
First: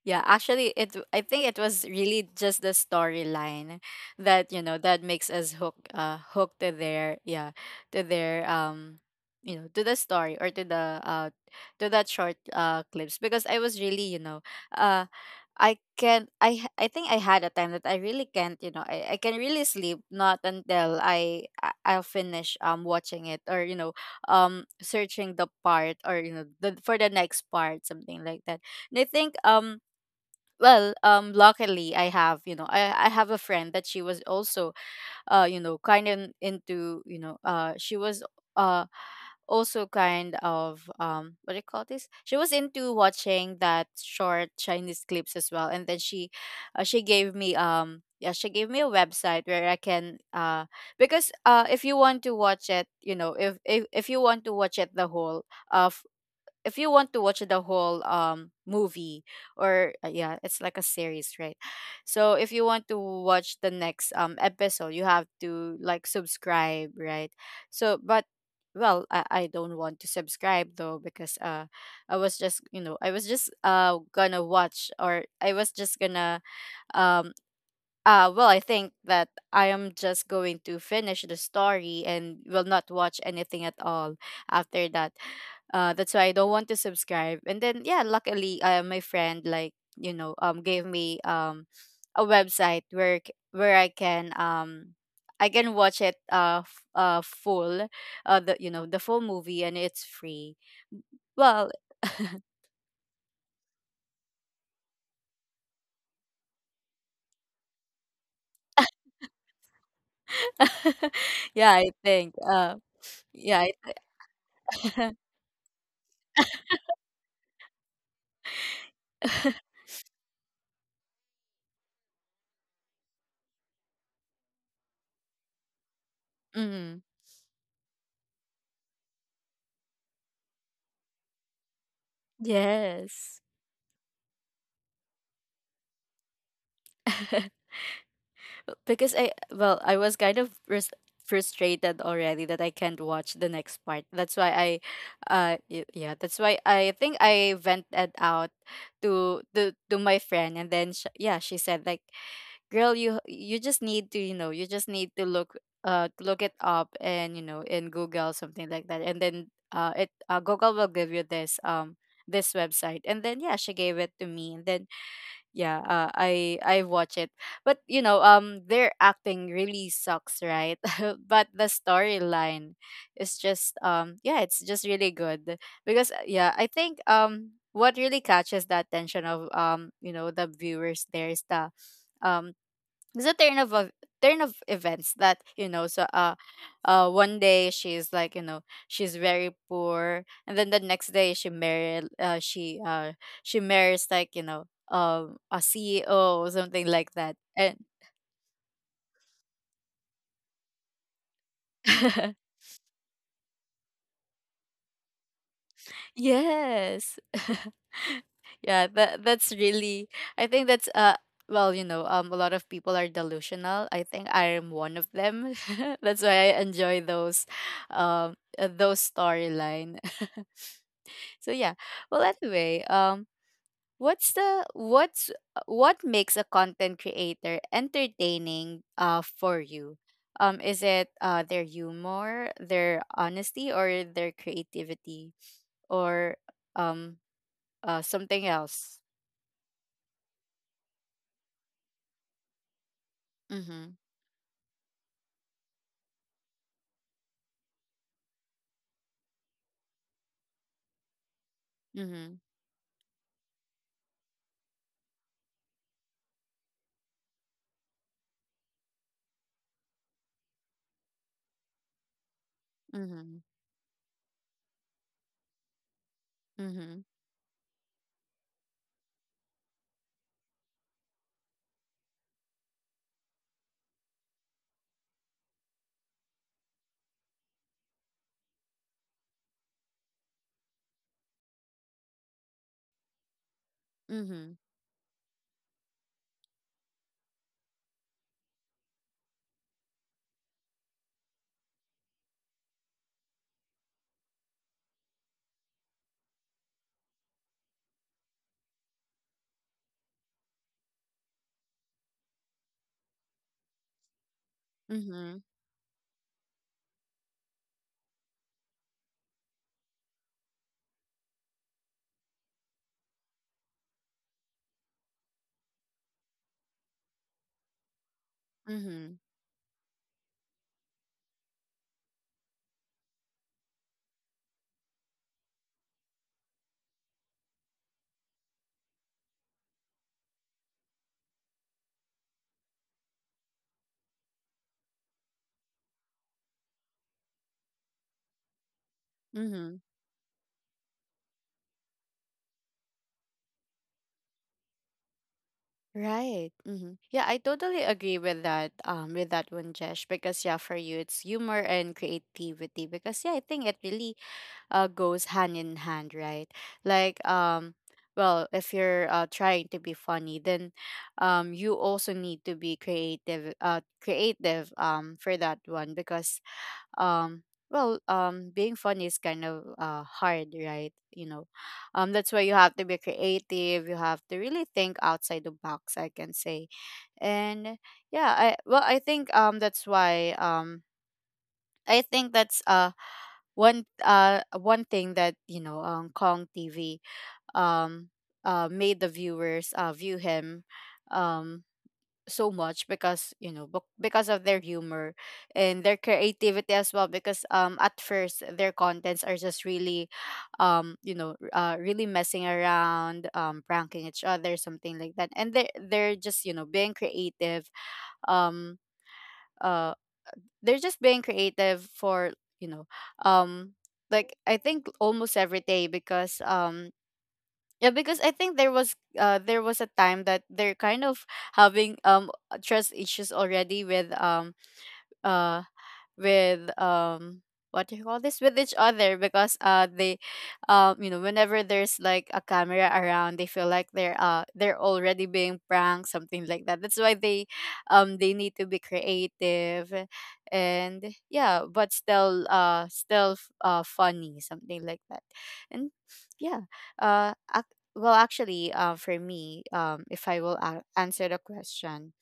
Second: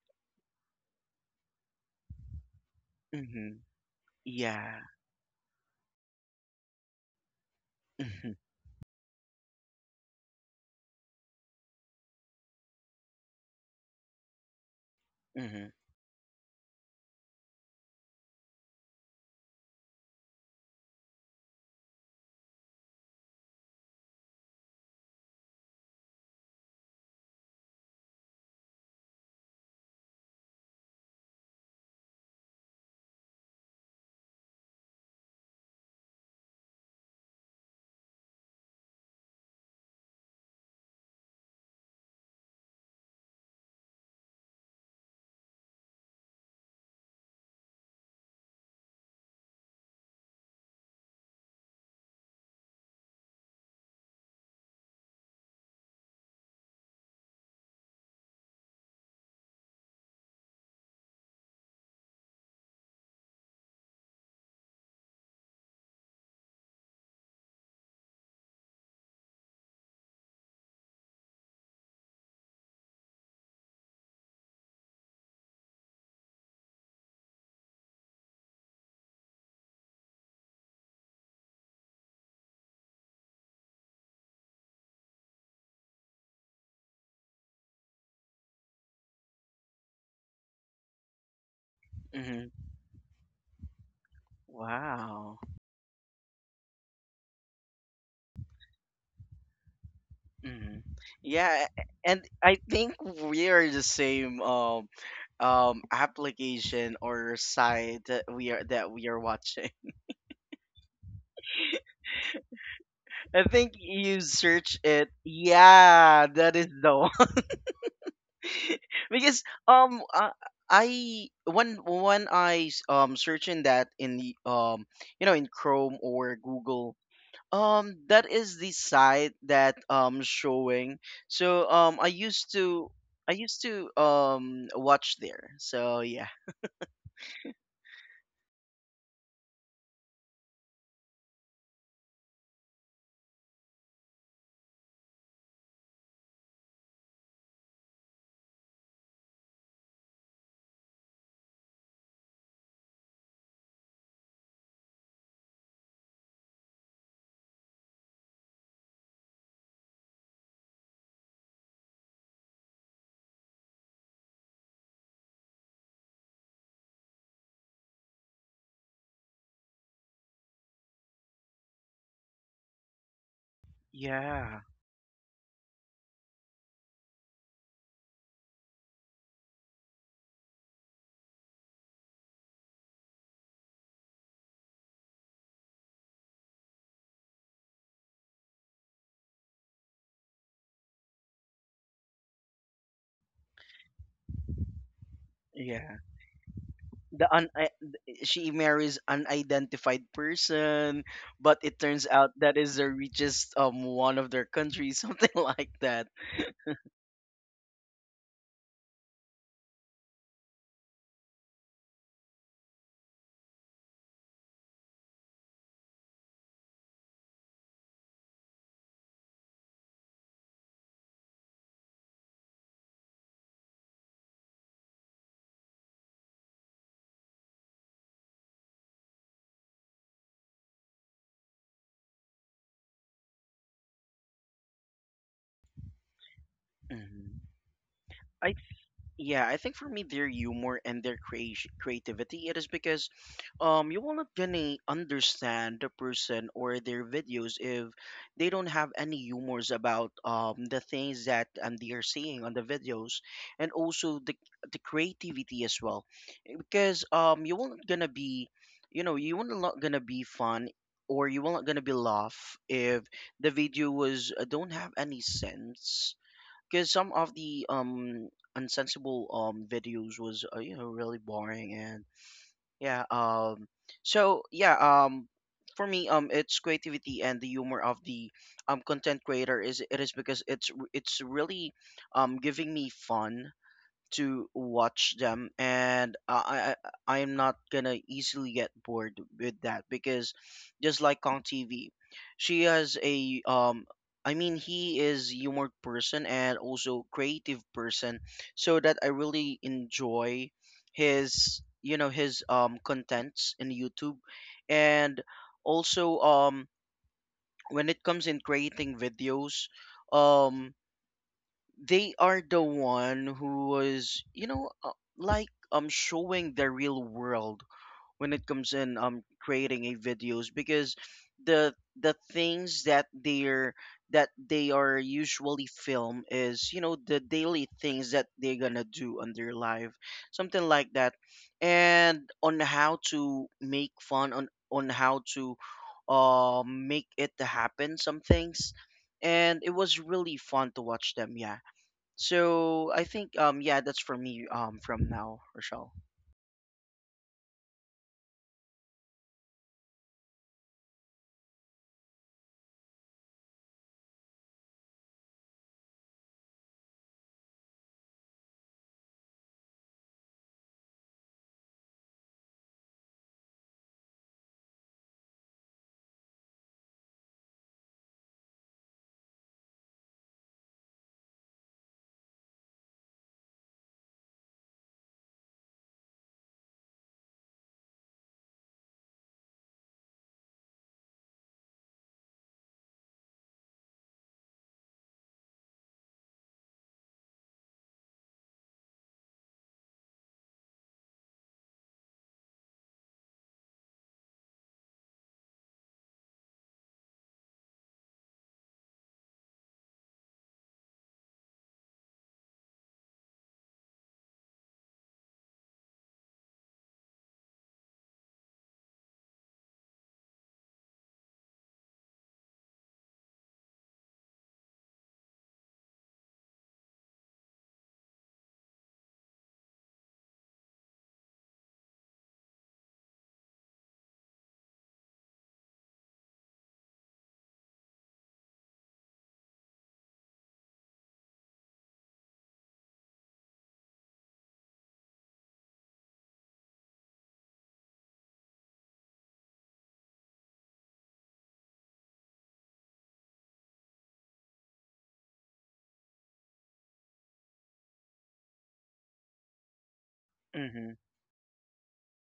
S1: Yeah, actually, it I think it was really just the
S2: Mm-hmm.
S1: storyline that, you know,
S2: Yeah.
S1: that makes us hook uh hooked to their, yeah, to
S2: Mm-hmm.
S1: their um you know, to the story or to the uh to that short uh clips. Because I was really, you know, uh
S2: Mm-hmm.
S1: I can I h- I think I had a time that I really can't, you know, I, I can really sleep not until I I- I'll finish um watching it, or, you know, um searching the part, or, you know, the for the next part, something like that. And I think um well, um luckily I have, you know, i i have a friend that she was also uh you know, kind of into, you know, uh she was uh also kind of, um what do you call this, she was into watching that short Chinese clips as well. And then she uh, she gave me, um yeah, she gave me a website where I can uh because uh if you want to watch it, you know, if if, if you want to watch it the whole uh if you want to watch the whole um movie, or uh, yeah, it's like a series, right? So if you want to watch the next um episode, you have to like subscribe, right? So but well, I, I don't want to subscribe though, because uh I was just, you know, I was just uh gonna watch, or I was just gonna, um uh, well, I think that I am just going to finish the story and will not watch anything at all after that. Uh, that's why I don't want to subscribe. And then yeah, luckily, uh, my friend, like, you know, um gave me um a
S2: Mm-hmm.
S1: website where c- where I can um
S2: Wow.
S1: I can watch it uh f- uh full uh the, you know, the full movie, and it's free.
S2: Mm-hmm. Yeah.
S1: Well,
S2: A- and I think we are the same, um um application or site that we are that we are watching.
S1: yeah, I think uh
S2: I
S1: yeah.
S2: think
S1: I-
S2: you search it. Yeah, that is the one. Because um I, I when when I s- um searching that in the um you know in Chrome or Google,
S1: mm,
S2: um that is the site that um showing. So um I used to I
S1: yes.
S2: used to um watch there. So yeah.
S1: Because I, well, I was kind of frus- frustrated already that I can't watch the next part. That's why I, uh, y- yeah, that's why I think I vented out to to to my friend. And then sh- yeah, she said like, "Girl, you you just need to, you know, you just need to look uh look it up and, you know, in Google, something like that. And then uh it uh, Google will give you this um." This website, and then yeah, she gave it to me, and then yeah, uh, i i watch it. But you know, um their acting really sucks, right? But the storyline is just, um yeah, it's
S2: Yeah.
S1: just really good. Because uh, yeah, I think um what really catches the attention of, um you know, the viewers there is the um it's a turn of ev- turn of events that, you know, so uh uh one day she's like, you know, she's very poor, and then the next day she married uh she uh she marries, like, you know, um a
S2: Yeah.
S1: ceo or something like
S2: The
S1: that.
S2: un,
S1: And
S2: she marries an identified person, but it turns out that is the richest um one of their country, something like that.
S1: yes yeah, that that's really, I think that's uh well, you know, um a lot of people are delusional. I think I am one of them. That's why I enjoy those um uh, those storyline. So yeah. Well, anyway, um, what's the what's uh, what makes a content creator entertaining uh for you? Um, is it uh their humor, their honesty, or their creativity, or um
S2: Mhm.
S1: uh something
S2: I th-
S1: else?
S2: yeah, I think for me their humor and their creati creativity, it is because
S1: Mm-hmm.
S2: um you will not gonna understand the person or their videos if they don't have any humors about um the things that um they are
S1: Mm-hmm.
S2: seeing on the videos. And also the the creativity as well, because um you won't gonna be, you know, you won't not gonna be fun or you won't gonna be laugh if
S1: Mm-hmm.
S2: the video was uh, don't have any sense, because
S1: Mm-hmm.
S2: some of the um unsensible um videos was uh, you know, really boring. And yeah, um so yeah, um for me, um it's creativity and the humor of the um content creator, is it is because it's r- it's really um giving me fun to
S1: Mm-hmm.
S2: watch them. And I I I am not gonna easily get bored with that because just like Kong T V, she has a um I mean he is humor person and also creative person, so that I really enjoy his, you know, his um contents in YouTube. And
S1: Mm-hmm.
S2: also um when it comes in creating videos, um they are the one who was, you know, uh, like um showing the real world when it comes in um creating a videos, because the the things that they're that they are usually film is, you know, the daily things that they're gonna do on their life, something like that. And on how to make fun on on how to uh make it happen some things, and it
S1: Mm-hmm.
S2: was really fun to watch them. Yeah, so I think um yeah, that's for me, um from now, Rochelle.
S1: Right. hmm Yeah, I totally agree with that. Um, with that one, Jesh, because yeah, for you it's humor and creativity. Because yeah, I think it really uh goes hand in hand, right? Like um, well, if you're uh trying to be funny, then um, you also need to be creative. Uh, creative um for that one. Because um well, um being funny is kind of uh hard, right, you know, um that's why you have to be creative. You have to really think outside the box, I can say. And yeah, I well, I think um that's why, um I think that's uh one uh one thing that, you know, um kong tv um uh made the viewers uh view him um so much. Because, you know, bec- because of their humor and their creativity as well. Because um at first their contents are just really, um you know, r- uh, really messing around, um pranking each other, something like that. And they they're just, you know, being creative. um uh they're just being creative for, you know, um like, I think almost every day. Because um yeah, because I think there was uh there was a time that they're kind of having um trust issues already with um uh with um what do you call this, with each other. Because uh they, um you know, whenever there's like a camera around, they feel like they're uh they're already being pranked, something like that. That's why they, um they need to be creative, and yeah, but still uh still f- uh funny, something like that. and yeah uh ac- well, actually, uh for me, um if I will a-
S2: Mm-hmm.
S1: answer the question,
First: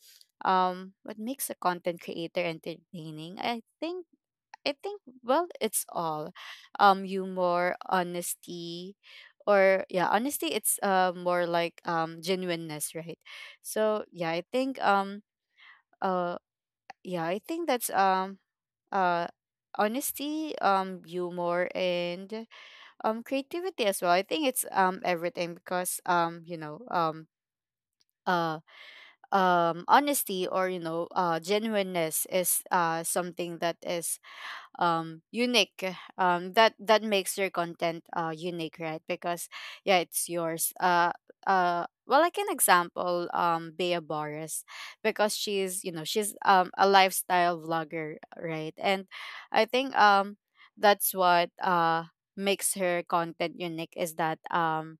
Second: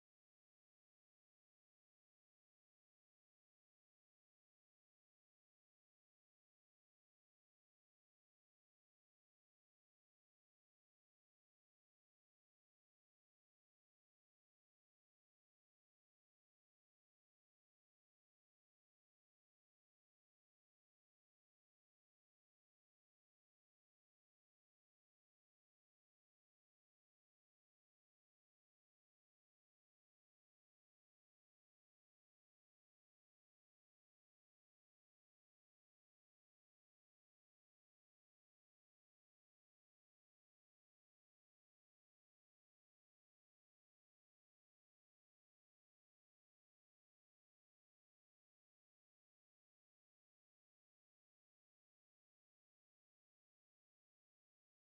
S1: um what makes a content creator entertaining, i think I think, well, it's all, um, humor, honesty, or yeah, honesty. It's uh more like, um genuineness, right? So yeah, I think um uh yeah, I think that's um uh honesty, um humor, and um creativity as well. I think it's um everything. Because, um you know, um uh um honesty, or, you know, uh genuineness is uh something that is um unique, um that that makes your content uh unique, right? Because yeah, it's yours. uh uh well, like an example, um Bea Boris. Because she's, you know, she's um a lifestyle vlogger, right? And I think um that's what uh makes her content unique, is that um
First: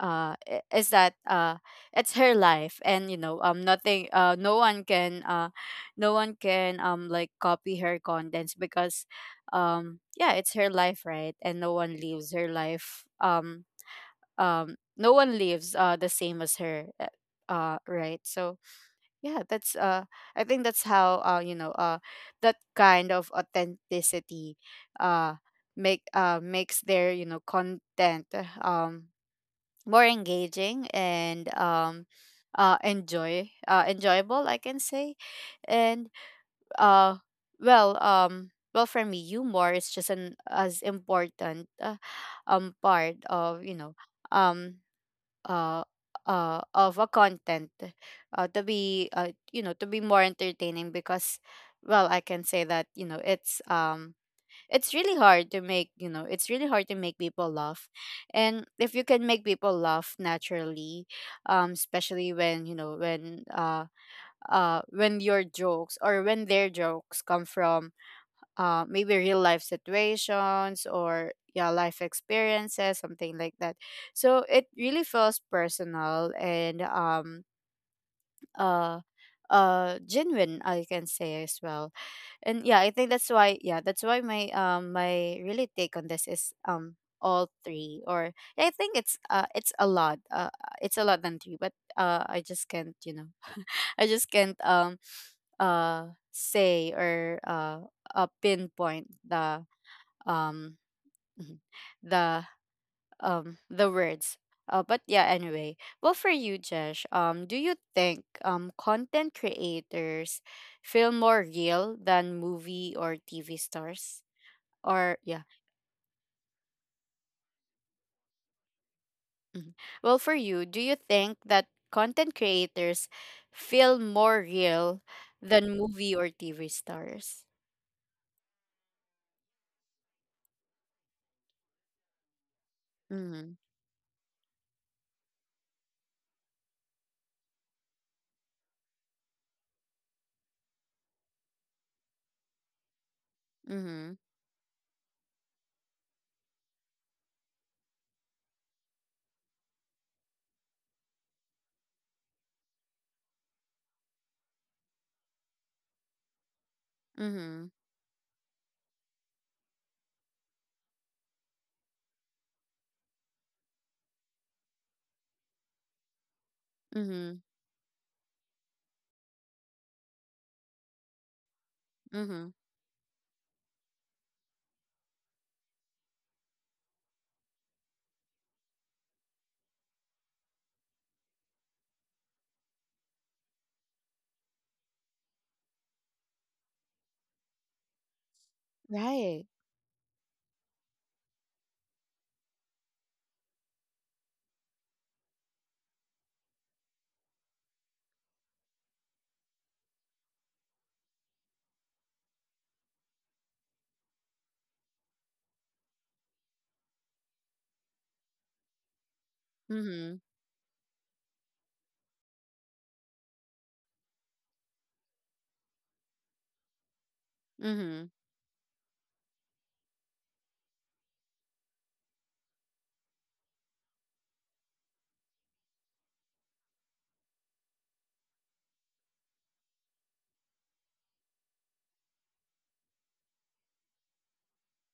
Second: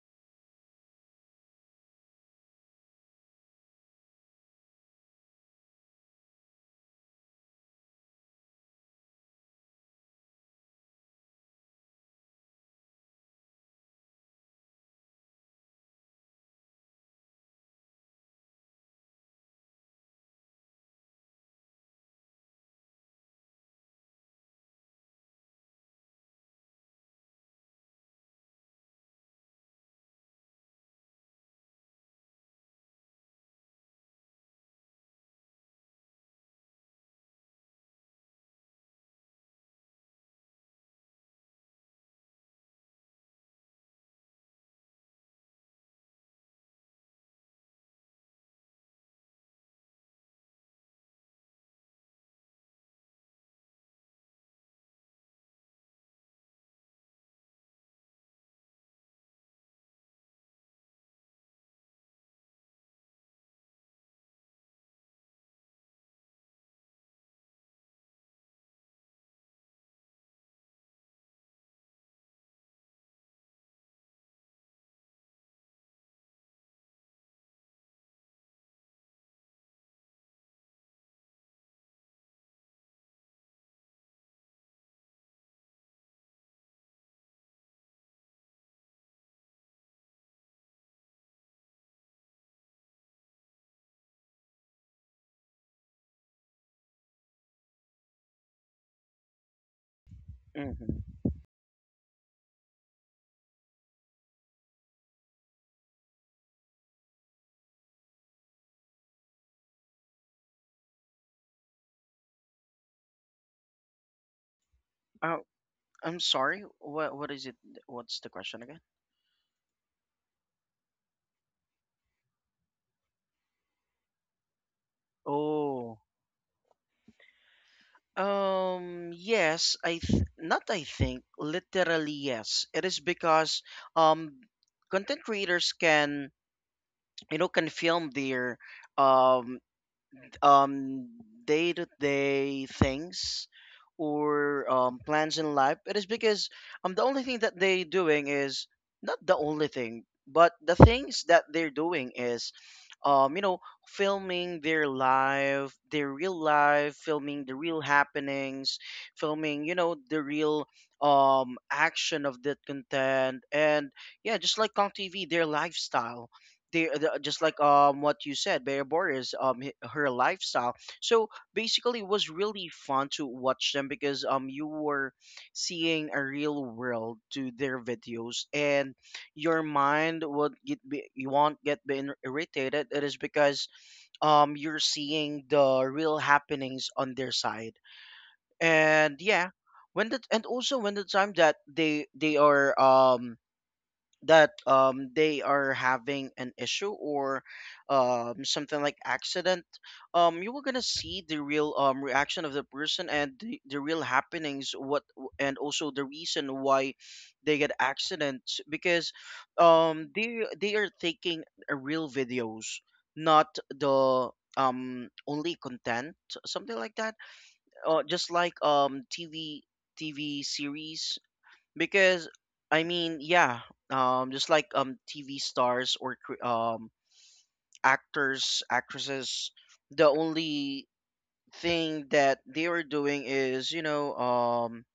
S1: uh i- is that uh it's her life. And, you know, um nothing, uh no one can uh no one can, um like, copy her contents. Because, um yeah, it's her life, right? And no one lives her life, um um no one lives uh the same as her, uh uh, right? So yeah, that's uh I think that's how, uh you know, uh that kind of authenticity uh make uh makes their, you know, content um more engaging and, um uh enjoy uh enjoyable, I can say. And uh well, um well, for me, humor is just an as important uh, um part of, you know, um uh uh of a content uh to be, uh you know, to be more entertaining. Because, well, I can say that, you know, it's um it's really hard to make, you know, it's really hard to make people laugh. And if you can make people laugh naturally, um especially when, you know, when uh uh when your jokes, or when their jokes come from, uh maybe real life situations, or yeah, life experiences, something like that. So it really feels personal and, um uh uh genuine, I can say as well. And yeah, I think that's why, yeah, that's why my, um my really take on this is, um all three, or yeah, I think it's uh it's a lot uh it's a lot than three. But uh I just can't, you know, I just can't, um uh say, or, uh, uh pinpoint the um
S2: Mm-hmm.
S1: the um the words. Uh, but yeah, anyway. Well, for you, Jesh, um, do you think um content creators feel more real than movie or T V stars? Or yeah.
S2: Oh, I'm sorry. What what is it? What's the question again?
S1: mhm. Well, for you, do you think that content creators feel more real than
S2: Oh.
S1: movie or T V stars?
S2: Um yes, I th- not I think, literally yes. It is
S1: Mhm.
S2: because um content creators can, you know, can film their um um day to day things
S1: Mhm.
S2: or um, plans in life. It is because um the only thing that they doing is, not the only thing, but the things that they're doing is, um you know filming their life, their real life, filming the
S1: Mhm.
S2: real happenings, filming, you know, the real um action of that content. And yeah, just like Kong T V, their lifestyle, they the,
S1: Mhm.
S2: just like um what you said, Bear Borders, um h- her lifestyle. So basically it was
S1: Mhm.
S2: really fun to watch them because um you were seeing a real world to their videos, and your mind would get be, you won't get been irritated, it is because um you're seeing the real happenings on their side. And
S1: Right.
S2: yeah, when the and also when the time that they they are um that um, they are having an issue or um, something like accident, um, you were gonna see the real um, reaction of the person and the, the real happenings what, and also the reason why they get accidents, because um,
S1: Mhm.
S2: they they are taking a real videos, not the um, only content, something like that. uh,
S1: Mhm.
S2: just like um, tv TV series, because I mean, yeah, um, just like um T V stars or cr- um actors, actresses, the only thing that they were doing is, you know, um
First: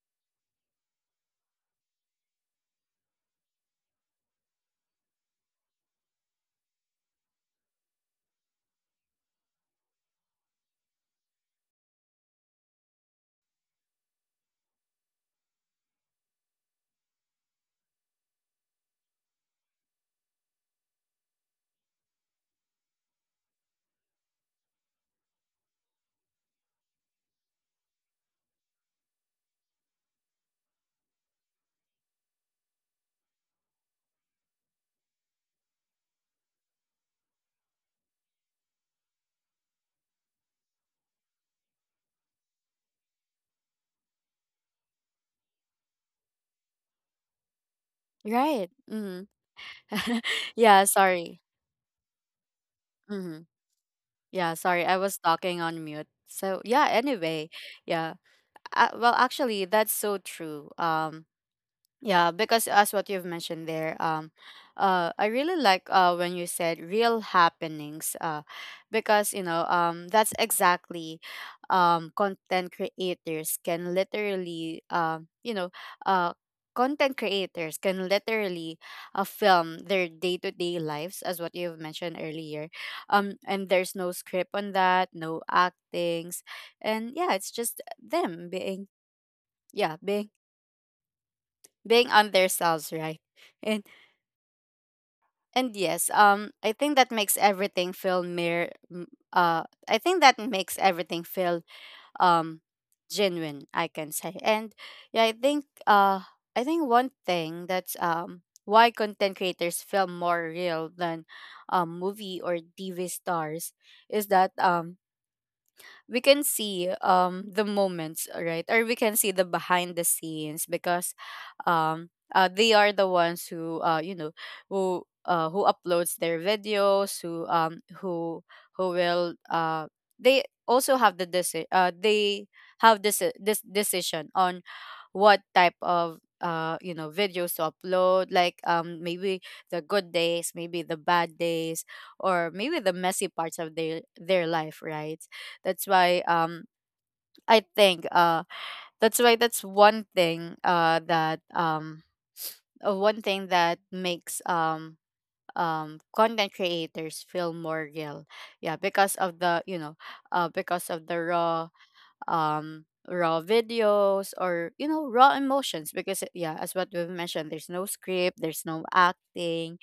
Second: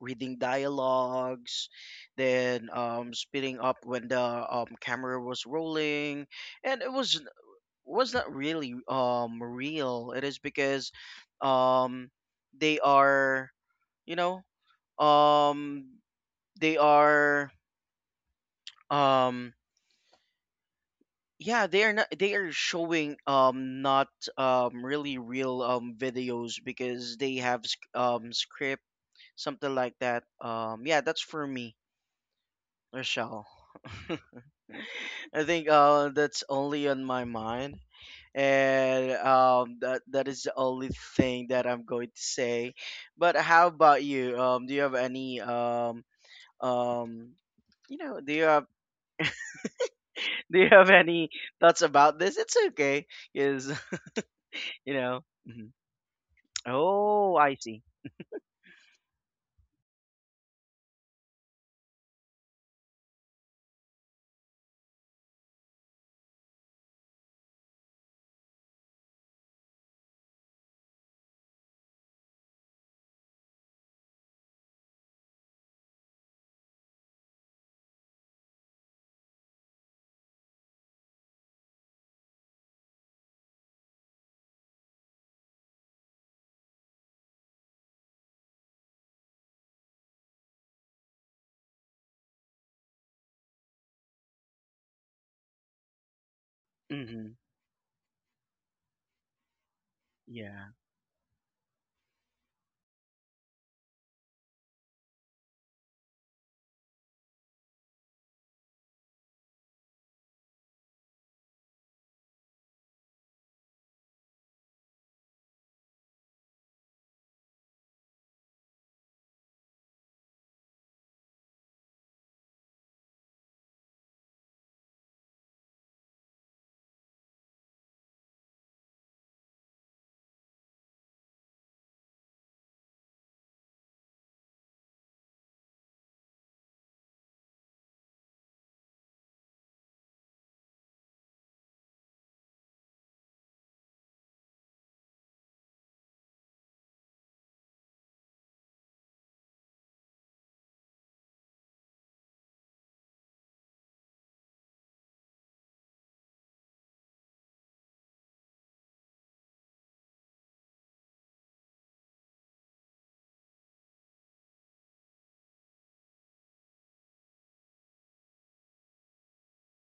S2: reading dialogues, then um speeding up when the um camera was rolling, and it was was not really um real. It is because um they are, you know, um they are um yeah, they are not, they are showing um not um really real um videos, because they have sc- um script, something like that. Um yeah, that's for me, Rochelle. I think uh that's only on my mind, and um that that is the only thing that I'm going to say. But how about you? Um do you have any um um you know, do you have
S1: Right. Mhm.
S2: do you
S1: yeah,
S2: have any
S1: sorry.
S2: thoughts about this? It's okay.
S1: Mhm.
S2: Because
S1: Yeah, sorry,
S2: you
S1: I was
S2: know?
S1: talking
S2: Mhm.
S1: on mute. So yeah,
S2: Oh,
S1: anyway,
S2: I see.
S1: yeah. Uh, well, actually, that's so true. Um, yeah, because as what you've mentioned there, um, uh, I really like uh, when you said real happenings. Uh, because you know um, that's exactly um, content creators can literally um, you know uh, content creators can literally uh, film their day to day lives as what you've mentioned earlier. Um, and there's no script on that, no actings, and yeah, it's just them being yeah being being on their selves, right? And and yes, um, I think that
S2: Hmm.
S1: makes everything feel mere. m- Uh, I think that
S2: Yeah.
S1: makes everything feel um genuine, I can say. And yeah, I think uh, I think one thing that's um why content creators feel more real than um movie or T V stars is that um we can see um the moments, uh, right? Or we can see the behind the scenes, because um uh, they are the ones who uh you know who uh who uploads their videos, who um who who will uh they also have the deci- uh they have this this decision on what type of uh you know videos to upload, like um maybe the good days, maybe the bad days, or maybe the messy parts of their their life, right? That's why um I think uh that's why that's one thing uh that um uh, one thing that makes um um content creators feel more real. Yeah, because of the you know uh because of the raw um raw videos, or you know, raw emotions, because it- yeah, as what we've mentioned, there's no script, there's no acting.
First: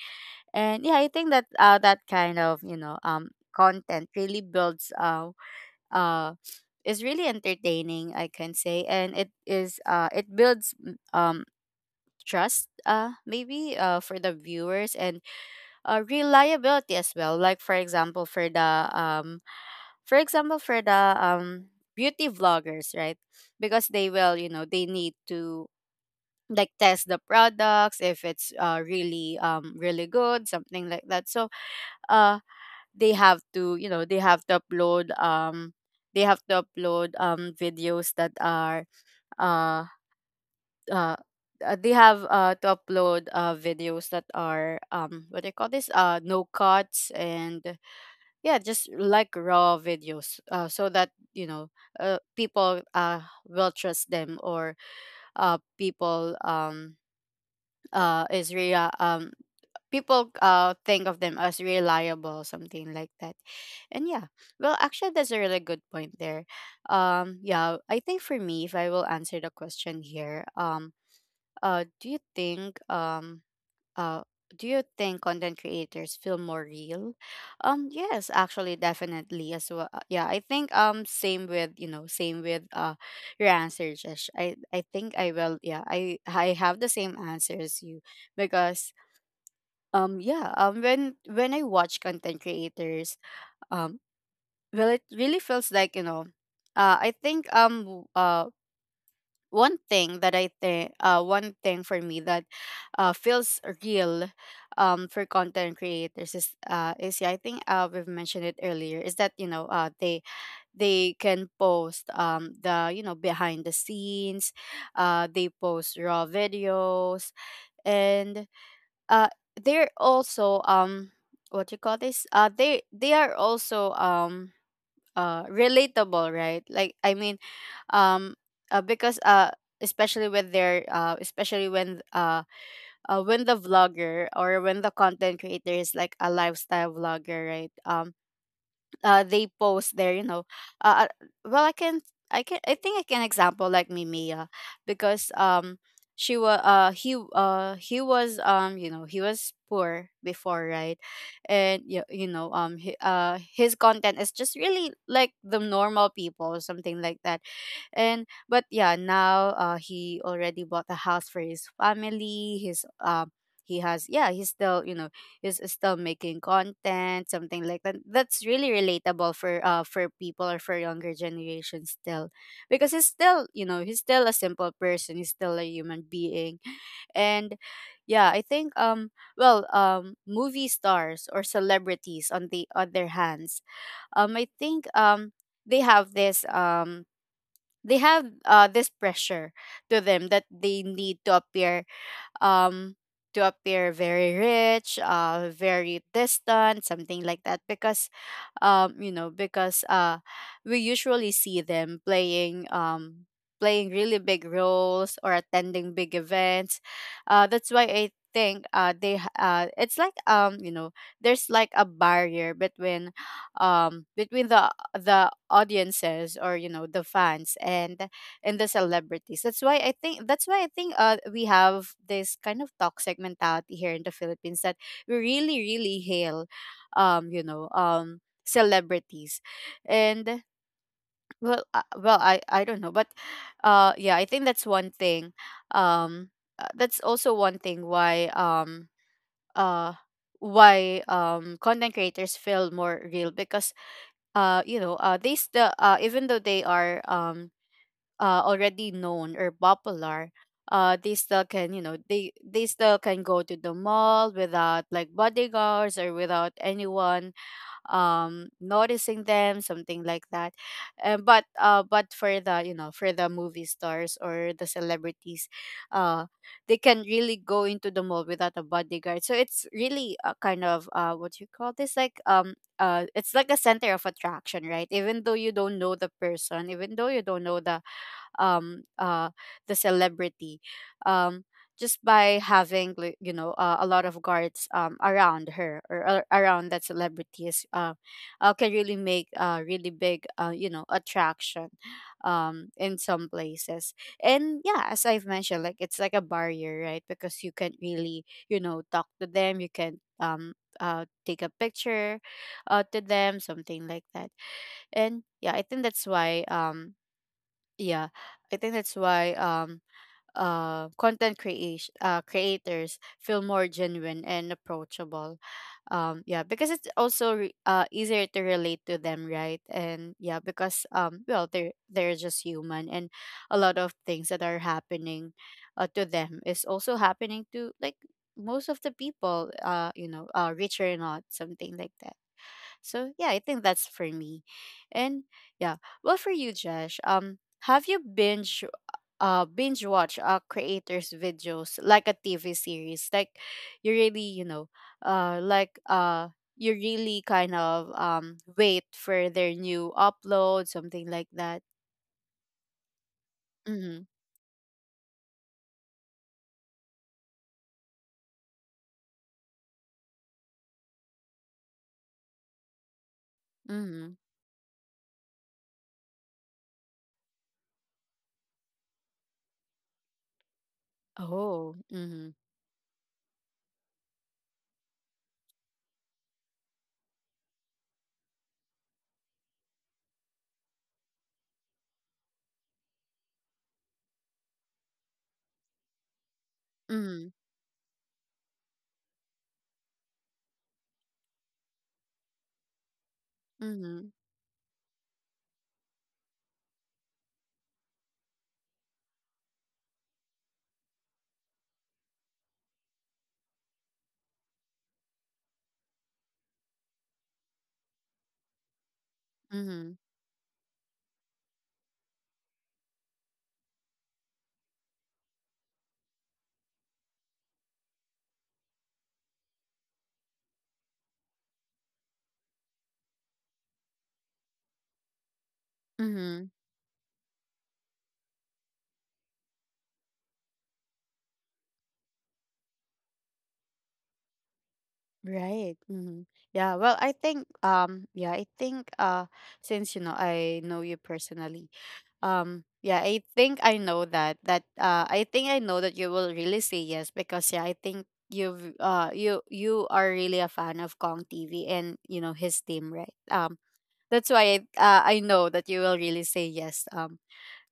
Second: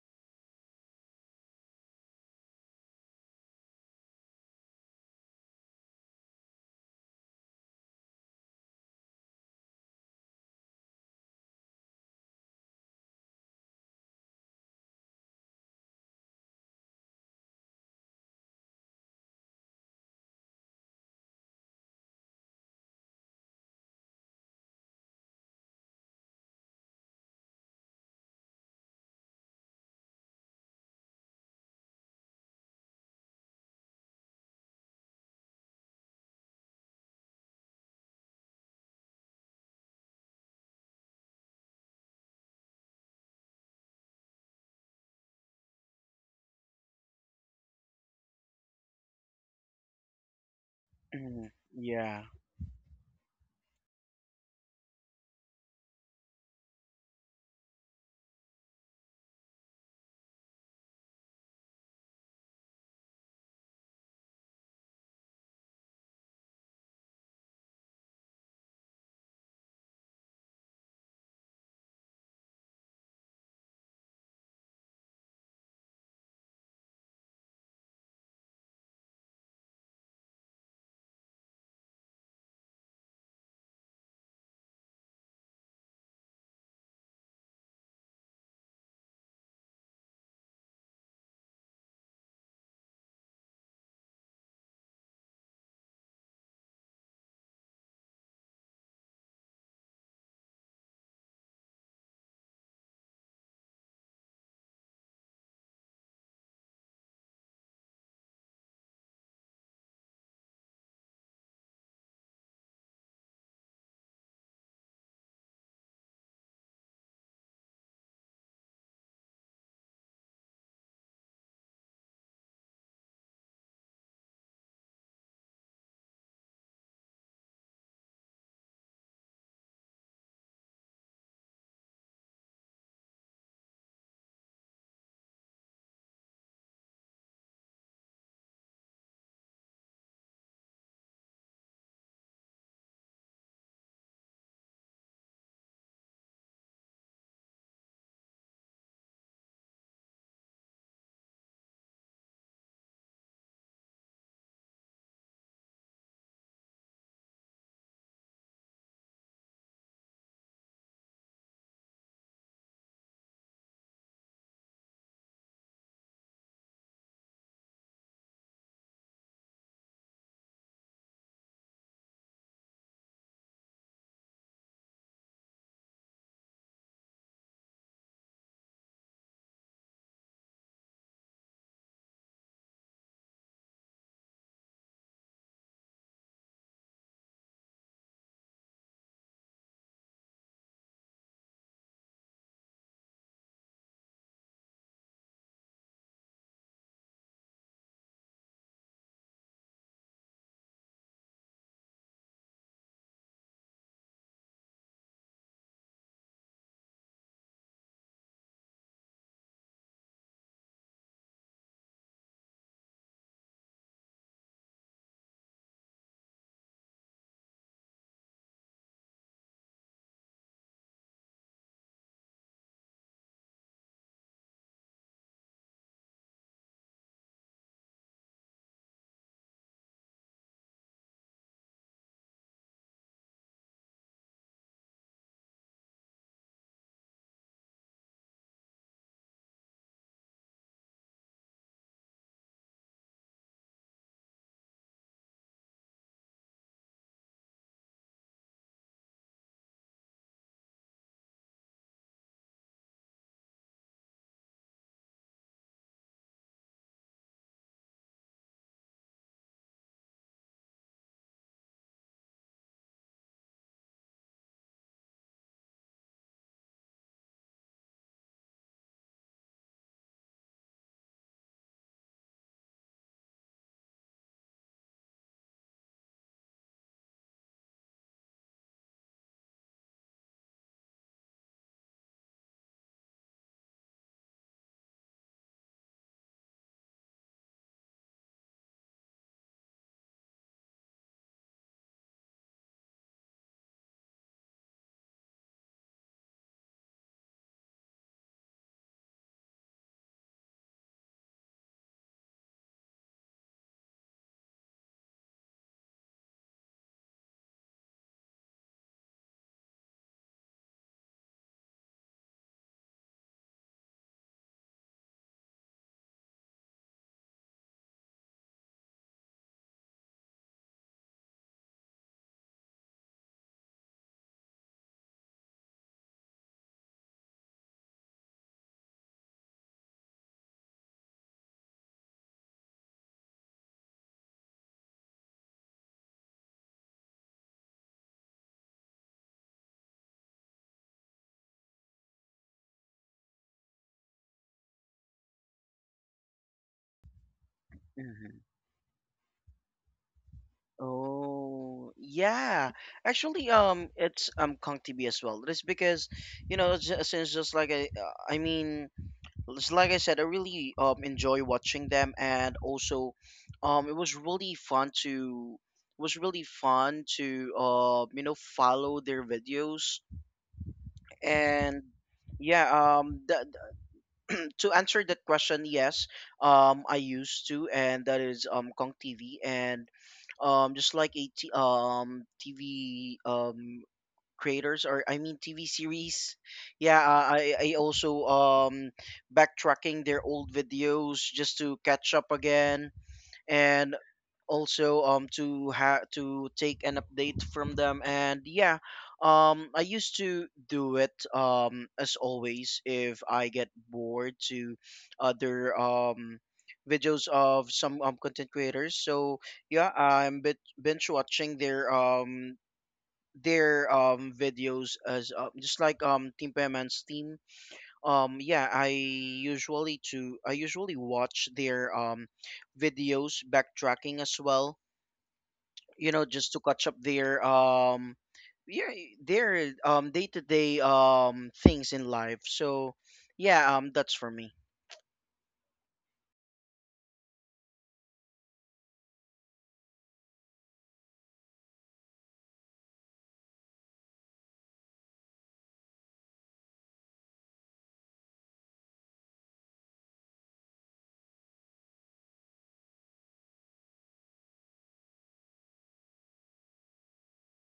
S1: And yeah, I think that uh that kind of, you know, um content really builds uh uh is really entertaining, I can say, and it is uh it builds mm, um trust, uh maybe uh for the viewers, and uh reliability as well, like for example for the um for example for the um beauty vloggers, right? Because they will, you know, they need to like test the products if it's uh really um really good, something like that. So uh they have to, you know, they have to upload um they have to upload um videos that are uh uh uh, they have uh, to upload uh, videos that are um, what do you call this, uh, no cuts, and yeah, just like raw videos, uh, so that,
S2: Hmm.
S1: you know, uh,
S2: Yeah.
S1: people uh, will trust them, or uh, people um uh is rea- um people uh think of them as reliable, something like that. And yeah, well actually, that's a really good point there. Um yeah, I think for me, if I will answer the question here, um uh do you think um uh do you think content creators feel more real? Um yes, actually, definitely as well. Uh, yeah, I think um same with, you know, same with uh your answer, Josh. i i think I will, yeah i i have the same answer as you, because um yeah, um when when I watch content creators, um well, it really feels like, you know, uh i think um w- uh one thing that I think, uh, one thing for me that uh, feels real, um, for content creators is, uh, is yeah, I think uh, we've mentioned it earlier, is that, you know, uh, they they can post, um, the, you know, behind the scenes, uh, they post raw videos, and uh, they're also, um, what you call this? Uh, they, they are also, um, uh, relatable, right? Like, I mean, um uh, because uh especially with their uh especially when, uh, uh when the vlogger, or when the content creator is like a lifestyle vlogger, right? Um uh they post there, you know, uh uh, well I can I can I think I can example like Mimia, because um she was uh he uh he was, um you know, he was poor before, right? And you, you know um he, uh his content is just really like the normal people, something like that. And but yeah, now uh he already bought a house for his family, his um he has, yeah, he's still, you know, is still making content, something like that. That's really relatable for uh for people or for younger generation still, because he's still, you know, he's still a simple person. He's still a human being. And yeah, I think, um well, um movie stars or celebrities, on the other hands, um I think um they have this, um they have uh this pressure to them, that they need to appear um to appear very rich, uh very distant, something like that, because um you know, because uh we usually see them playing, um playing really big roles, or attending big events. Uh that's why I think uh they h- uh it's like, um you know, there's like a barrier between, um between the the audiences, or you know, the fans, and and the celebrities. That's why I think, that's why I think uh we have this kind of toxic mentality here in the Philippines, that we really really hail, um you know, um celebrities. And well uh, well I I don't know, but uh yeah, I think that's one thing, um uh, that's also one thing why um uh why um content creators feel more real, because uh you know, uh they still, uh even though they are, um uh, already known or popular, uh they still can, you know, they they still can go to the mall without like bodyguards, or without anyone um noticing them, something like that. Uh, but uh but for the, you know, for the movie stars or the celebrities, uh they can really go into the mall without a bodyguard, so it's really a kind of, uh what you call this, like um uh, it's like a center of attraction, right? Even though you don't know the person, even though you don't know the um uh the celebrity, um just by having, like, you know, uh, a lot of guards um around her or ar- around that celebrity is, uh, uh can really make a really big, uh you know, attraction um in some places. And yeah, as I've mentioned, like, it's like a barrier, right? Because you can't really, you know, talk to them, you can, um uh take a picture uh to them, something like that. And yeah, I think that's why, um yeah, I think that's why um uh content creation uh creators feel more genuine and approachable. Um yeah, because it's also re- uh easier to relate to them, right? And yeah, because, um well, they're they're just human, and a lot of things that are happening uh, to them is also happening to, like, most of the people, uh you know, uh rich or not, something like that. So yeah, I think that's for me. And yeah, well, for you, Josh, um, have you binge uh binge watch uh creators' videos like a T V series? Like, you really, you know, uh like uh you really kind of,
S2: Hmm.
S1: um wait for their new upload, something like that.
S2: Oh, yeah. Actually, um,
S1: Mm-hmm.
S2: it's um Kong T V as well. It's because, you know, ju- since just like I, uh, I mean, just like I said, I really um enjoy watching them. And also, um, it
S1: Mm-hmm.
S2: was really fun to was really fun to uh you know, follow their videos.
S1: Oh.
S2: And
S1: Mm-hmm.
S2: yeah, um the, to answer that question, yes, um, I used to, and that is um Kong T V. And um just like a t- um T V um creators, or I mean T V series, yeah, uh, I I also um backtracking their old videos just to catch up again. And
S1: Mm-hmm.
S2: also um to ha to take an update from them. And yeah, um I used to do it um as always if I get bored to other um videos of some um content creators. So yeah,
S1: Mm-hmm.
S2: I'm bit binge watching their um their um videos as uh, just like um team Payman's team. um yeah, i usually to I usually watch their um videos backtracking as well, you know,
S1: Mm-hmm.
S2: just to catch up their um yeah, their um day-to-day um things in life. So yeah, um that's for me.
S1: Right. Hmm. Yeah, well, I think, um yeah, I think, uh since you know I know you personally, um yeah, I think I know that that uh I think I know that you will really say yes, because yeah, I think you've, uh you you are really a fan of Kong T V, and you know his team, right? Um that's why I, uh, I know that you will really say yes um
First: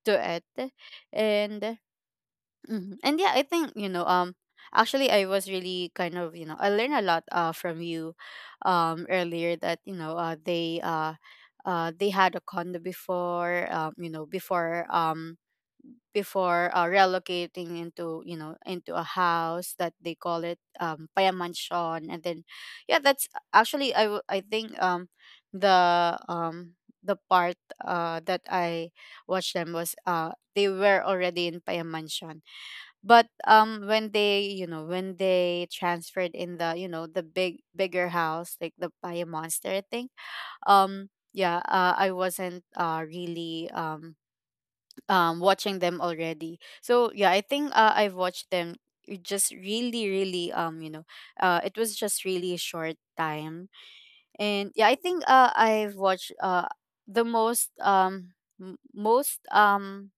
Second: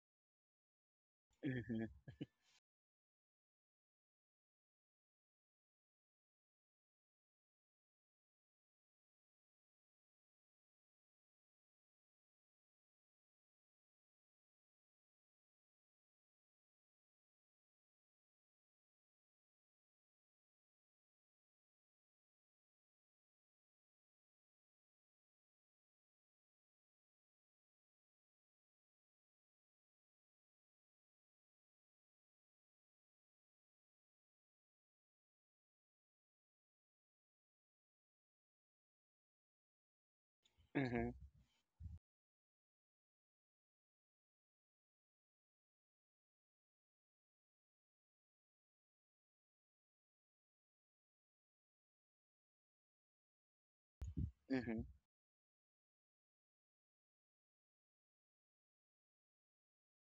S1: to it. And
S2: Mm-hmm.
S1: Mhm. And yeah, I think, you know, um actually I was really kind of, you know, I learned a lot uh from you um earlier that, you know, uh they uh uh they had a condo before, um, you know, before um before uh, relocating into you know into a house that they call it um paya mansion. And then yeah, that's actually i w- i think um the um the part uh that I watched them was uh they were already in paya mansion. But um when they, you know when they transferred in the, you know the big bigger house like the by a monster thing,
S2: Mm-hmm.
S1: um yeah uh, I wasn't uh really um um watching them already. So yeah, I think uh, I've watched them, it just really really um you know uh it was just really short time. And
S2: Hmm.
S1: yeah, I think uh I've watched uh the most um m- most um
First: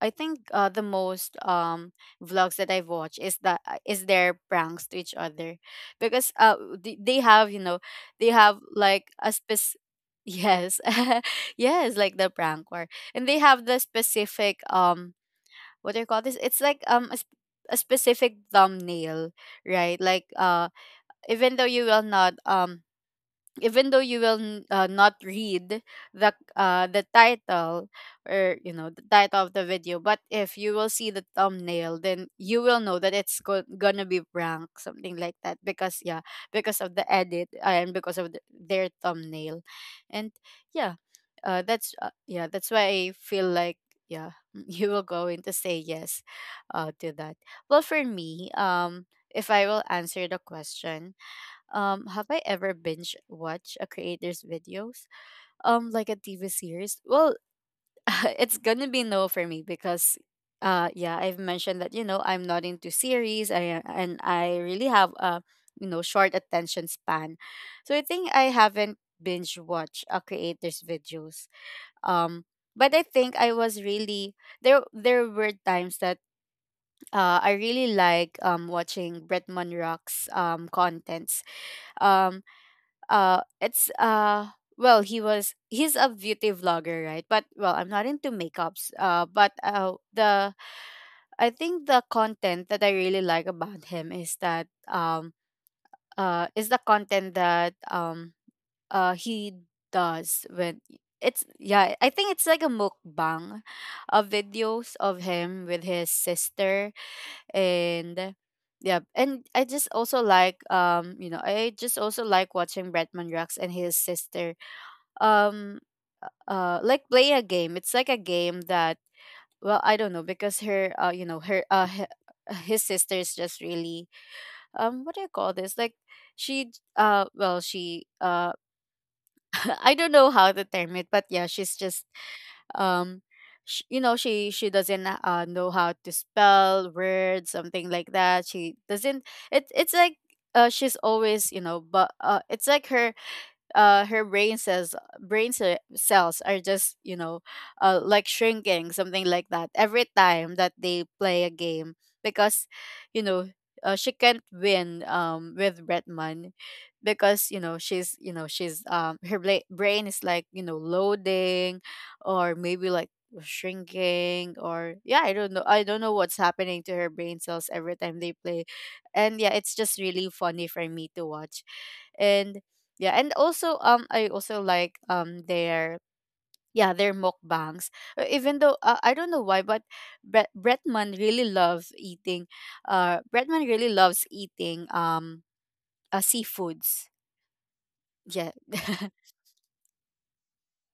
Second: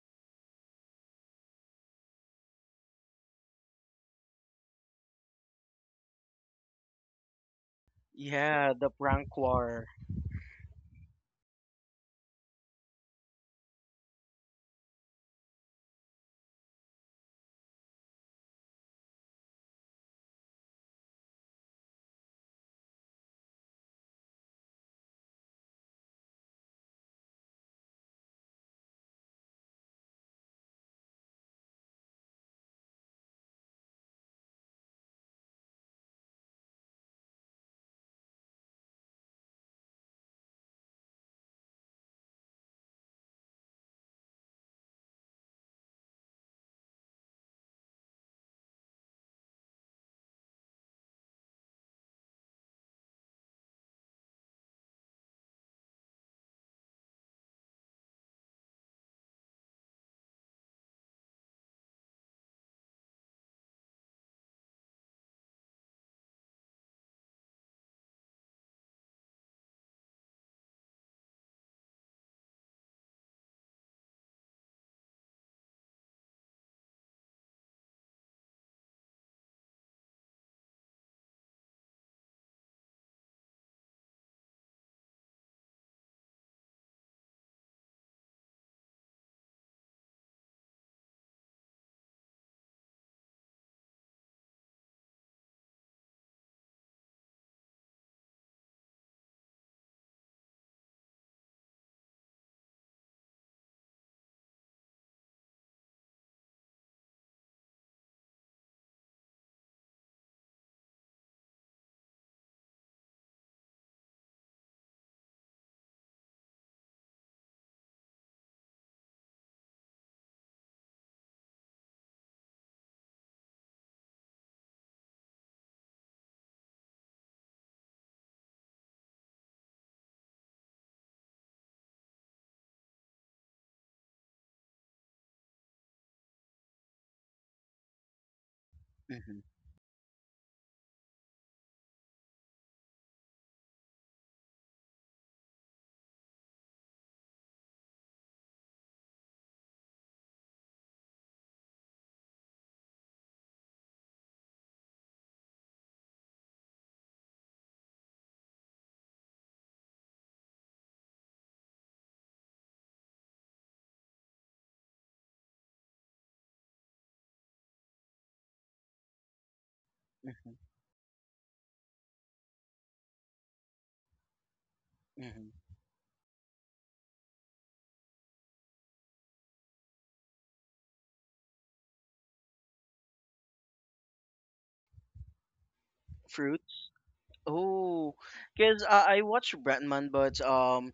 S1: I think, uh, the most um vlogs that I've watched is that, is their pranks to each other, because uh they, they have, you know they have
S2: Yeah, the
S1: like a
S2: prank
S1: spec,
S2: war.
S1: yes yes, like the prank war. And they have the specific um what do you call this, it's like um a, sp- a specific thumbnail, right? Like uh even though you will not um even though you will n- uh, not read the, uh, the title, or you know the title of the video. But if you will see the thumbnail, then you will know that it's go- gonna be prank, something like that. Because yeah, because of the edit, uh, and because of the, their thumbnail. And yeah, uh, that's uh, yeah, that's why I feel like, yeah, you will go in to say yes, uh, to that. Well, for me, um if I will answer the question, um, have I ever binge watched a creator's videos? Um, like a T V series? Well, it's gonna be no for me, because uh yeah, I've mentioned that, you know, I'm not into series, I, and I really have a, you know, short attention span. So I think I haven't binge watched a creator's videos. Um, but I think I was really, there there were times that uh I really like um watching Bretman Rock's um contents. Um, uh it's uh well, he was he's a beauty vlogger, right? But well, I'm not into makeups, uh but uh the, I think the content that I really like about him is that um uh is the content that um uh he does when, it's yeah, I think it's like a mukbang of videos of him with his sister. And yeah, and I just also like, um you know, I just also like watching Bretman Rex and his sister um uh like play a game. It's like a game that, well, I don't know, because her uh you know, her uh hi- his sister is just really um what do you call this, like, she, uh well she uh I don't know how to term it, but yeah, she's just um sh- you know, she she doesn't uh know how to spell words, something like that, she doesn't.
S2: Mm-hmm.
S1: It it's like, uh she's always, you know, but uh it's like her uh her brain cells, brain ce- cells are just, you know, uh like shrinking, something like that, every time that they play a game. Because, you know, uh, she can't win um with Bretman, because, you know, she's, you know, she's um her bla- brain is like, you know, loading or maybe like shrinking, or yeah, I don't know, I don't know what's happening to her brain cells every time they play. And yeah, it's just really
S2: Mm-hmm.
S1: funny for me to watch. And yeah, and also um I also like um
S2: Hmm.
S1: their, yeah, their mukbangs. Uh, Even though, uh, I don't know why, but Bre- Bretman really loves eating. Uh, Bretman really loves eating um uh,
S2: Fruit.
S1: seafoods.
S2: Oh,
S1: Yeah.
S2: because uh, I watched Bratman, but um,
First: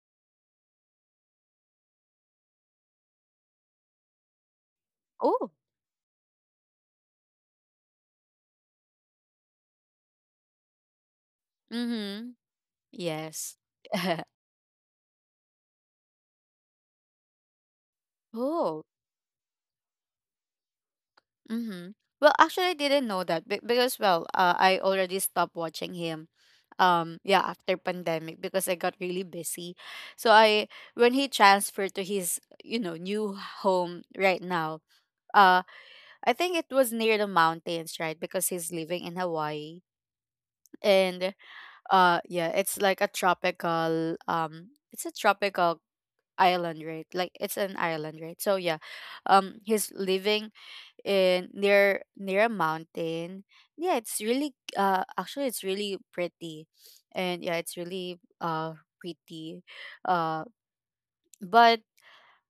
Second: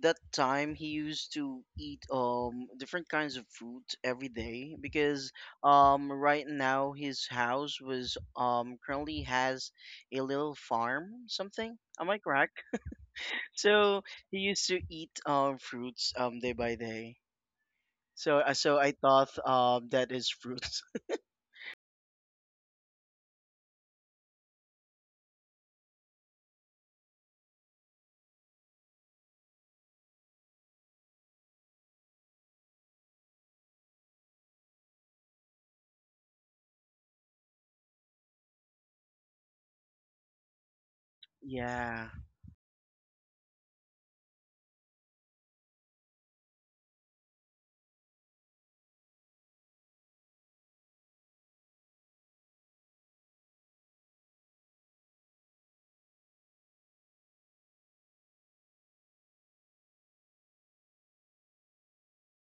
S2: that time he used to eat um different kinds of food every day, because
S1: Oh.
S2: um right now his house was um currently has a little farm something. Am I
S1: Mm-hmm.
S2: correct?
S1: Yes.
S2: So he used to eat um fruits um day by day. So uh, so
S1: Oh.
S2: I thought um that is fruits.
S1: Mm-hmm. Well, actually, I didn't know that be- because, well, uh, I already stopped watching him. Um, yeah, after pandemic, because I got really busy. So I, when he transferred to his, you know, new home right now, uh, I think it was near the mountains, right? Because he's living in Hawaii, and
S2: Yeah.
S1: uh, yeah, it's like a tropical, um, it's a tropical island, right? Like it's an island, right? So yeah, um, he's living in near near a mountain. Yeah, it's really uh actually it's really pretty. And yeah, it's really uh pretty. Uh but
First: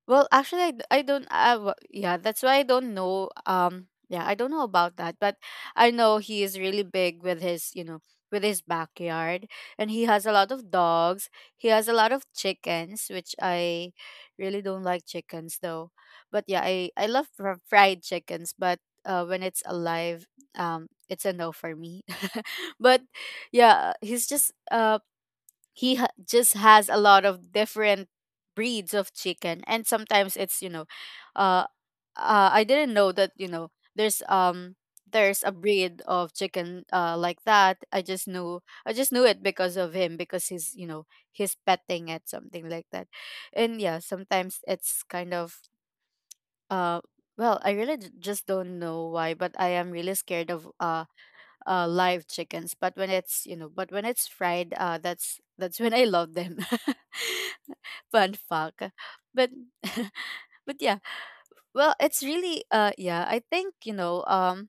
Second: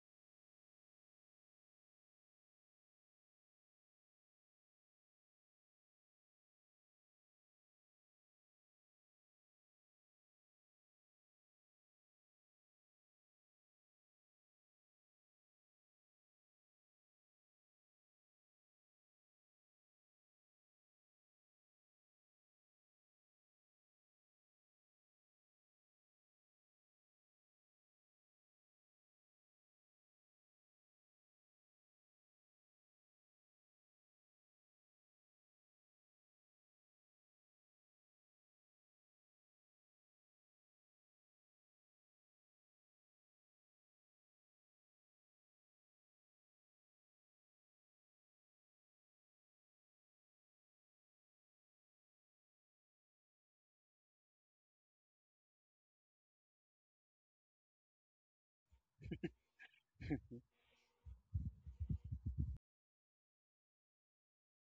S1: well, actually, I, d- I don't. I, w- yeah, that's why I don't know. Um, yeah, I don't know about that, but I know he is really big with his, you know, with his backyard, and he has a lot of dogs. He has a lot of chickens, which I really don't like chickens though. But yeah, I I love fr- fried chickens, but uh, when it's alive, um, it's a no for me. But yeah, he's just uh he ha- just has a lot of different breeds of chicken. And sometimes it's, you know, uh, uh I didn't know that, you know, there's um there's a breed of chicken uh like that. I just knew, I just knew it because of him, because he's, you know, he's petting it, something like that. And yeah, sometimes it's kind of, uh well, I really j- just don't know why, but I am really scared of uh uh, live chickens. But when it's, you know, but when it's fried, uh, that's that's when I love them. Fun fact. But
S2: Hmm.
S1: but yeah, well, it's really uh, yeah. I think, you know, um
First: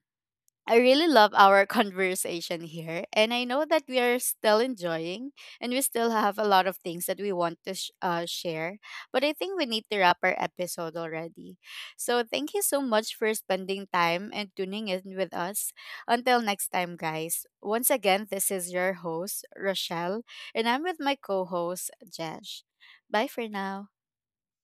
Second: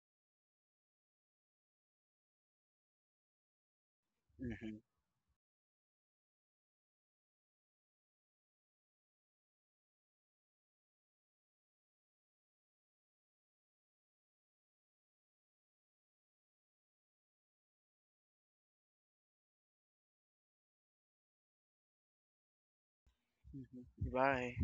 S1: I really love our conversation here, and I know that we are still enjoying, and we still have a lot of things that we want to sh- uh, share. But I think we need to wrap our episode already. So thank you so much for spending time and tuning in with us. Until next time, guys. Once again, this is your host Rochelle, and I'm with my co-host Jesh. Bye for
S2: Hmm.
S1: now.
S2: Bye.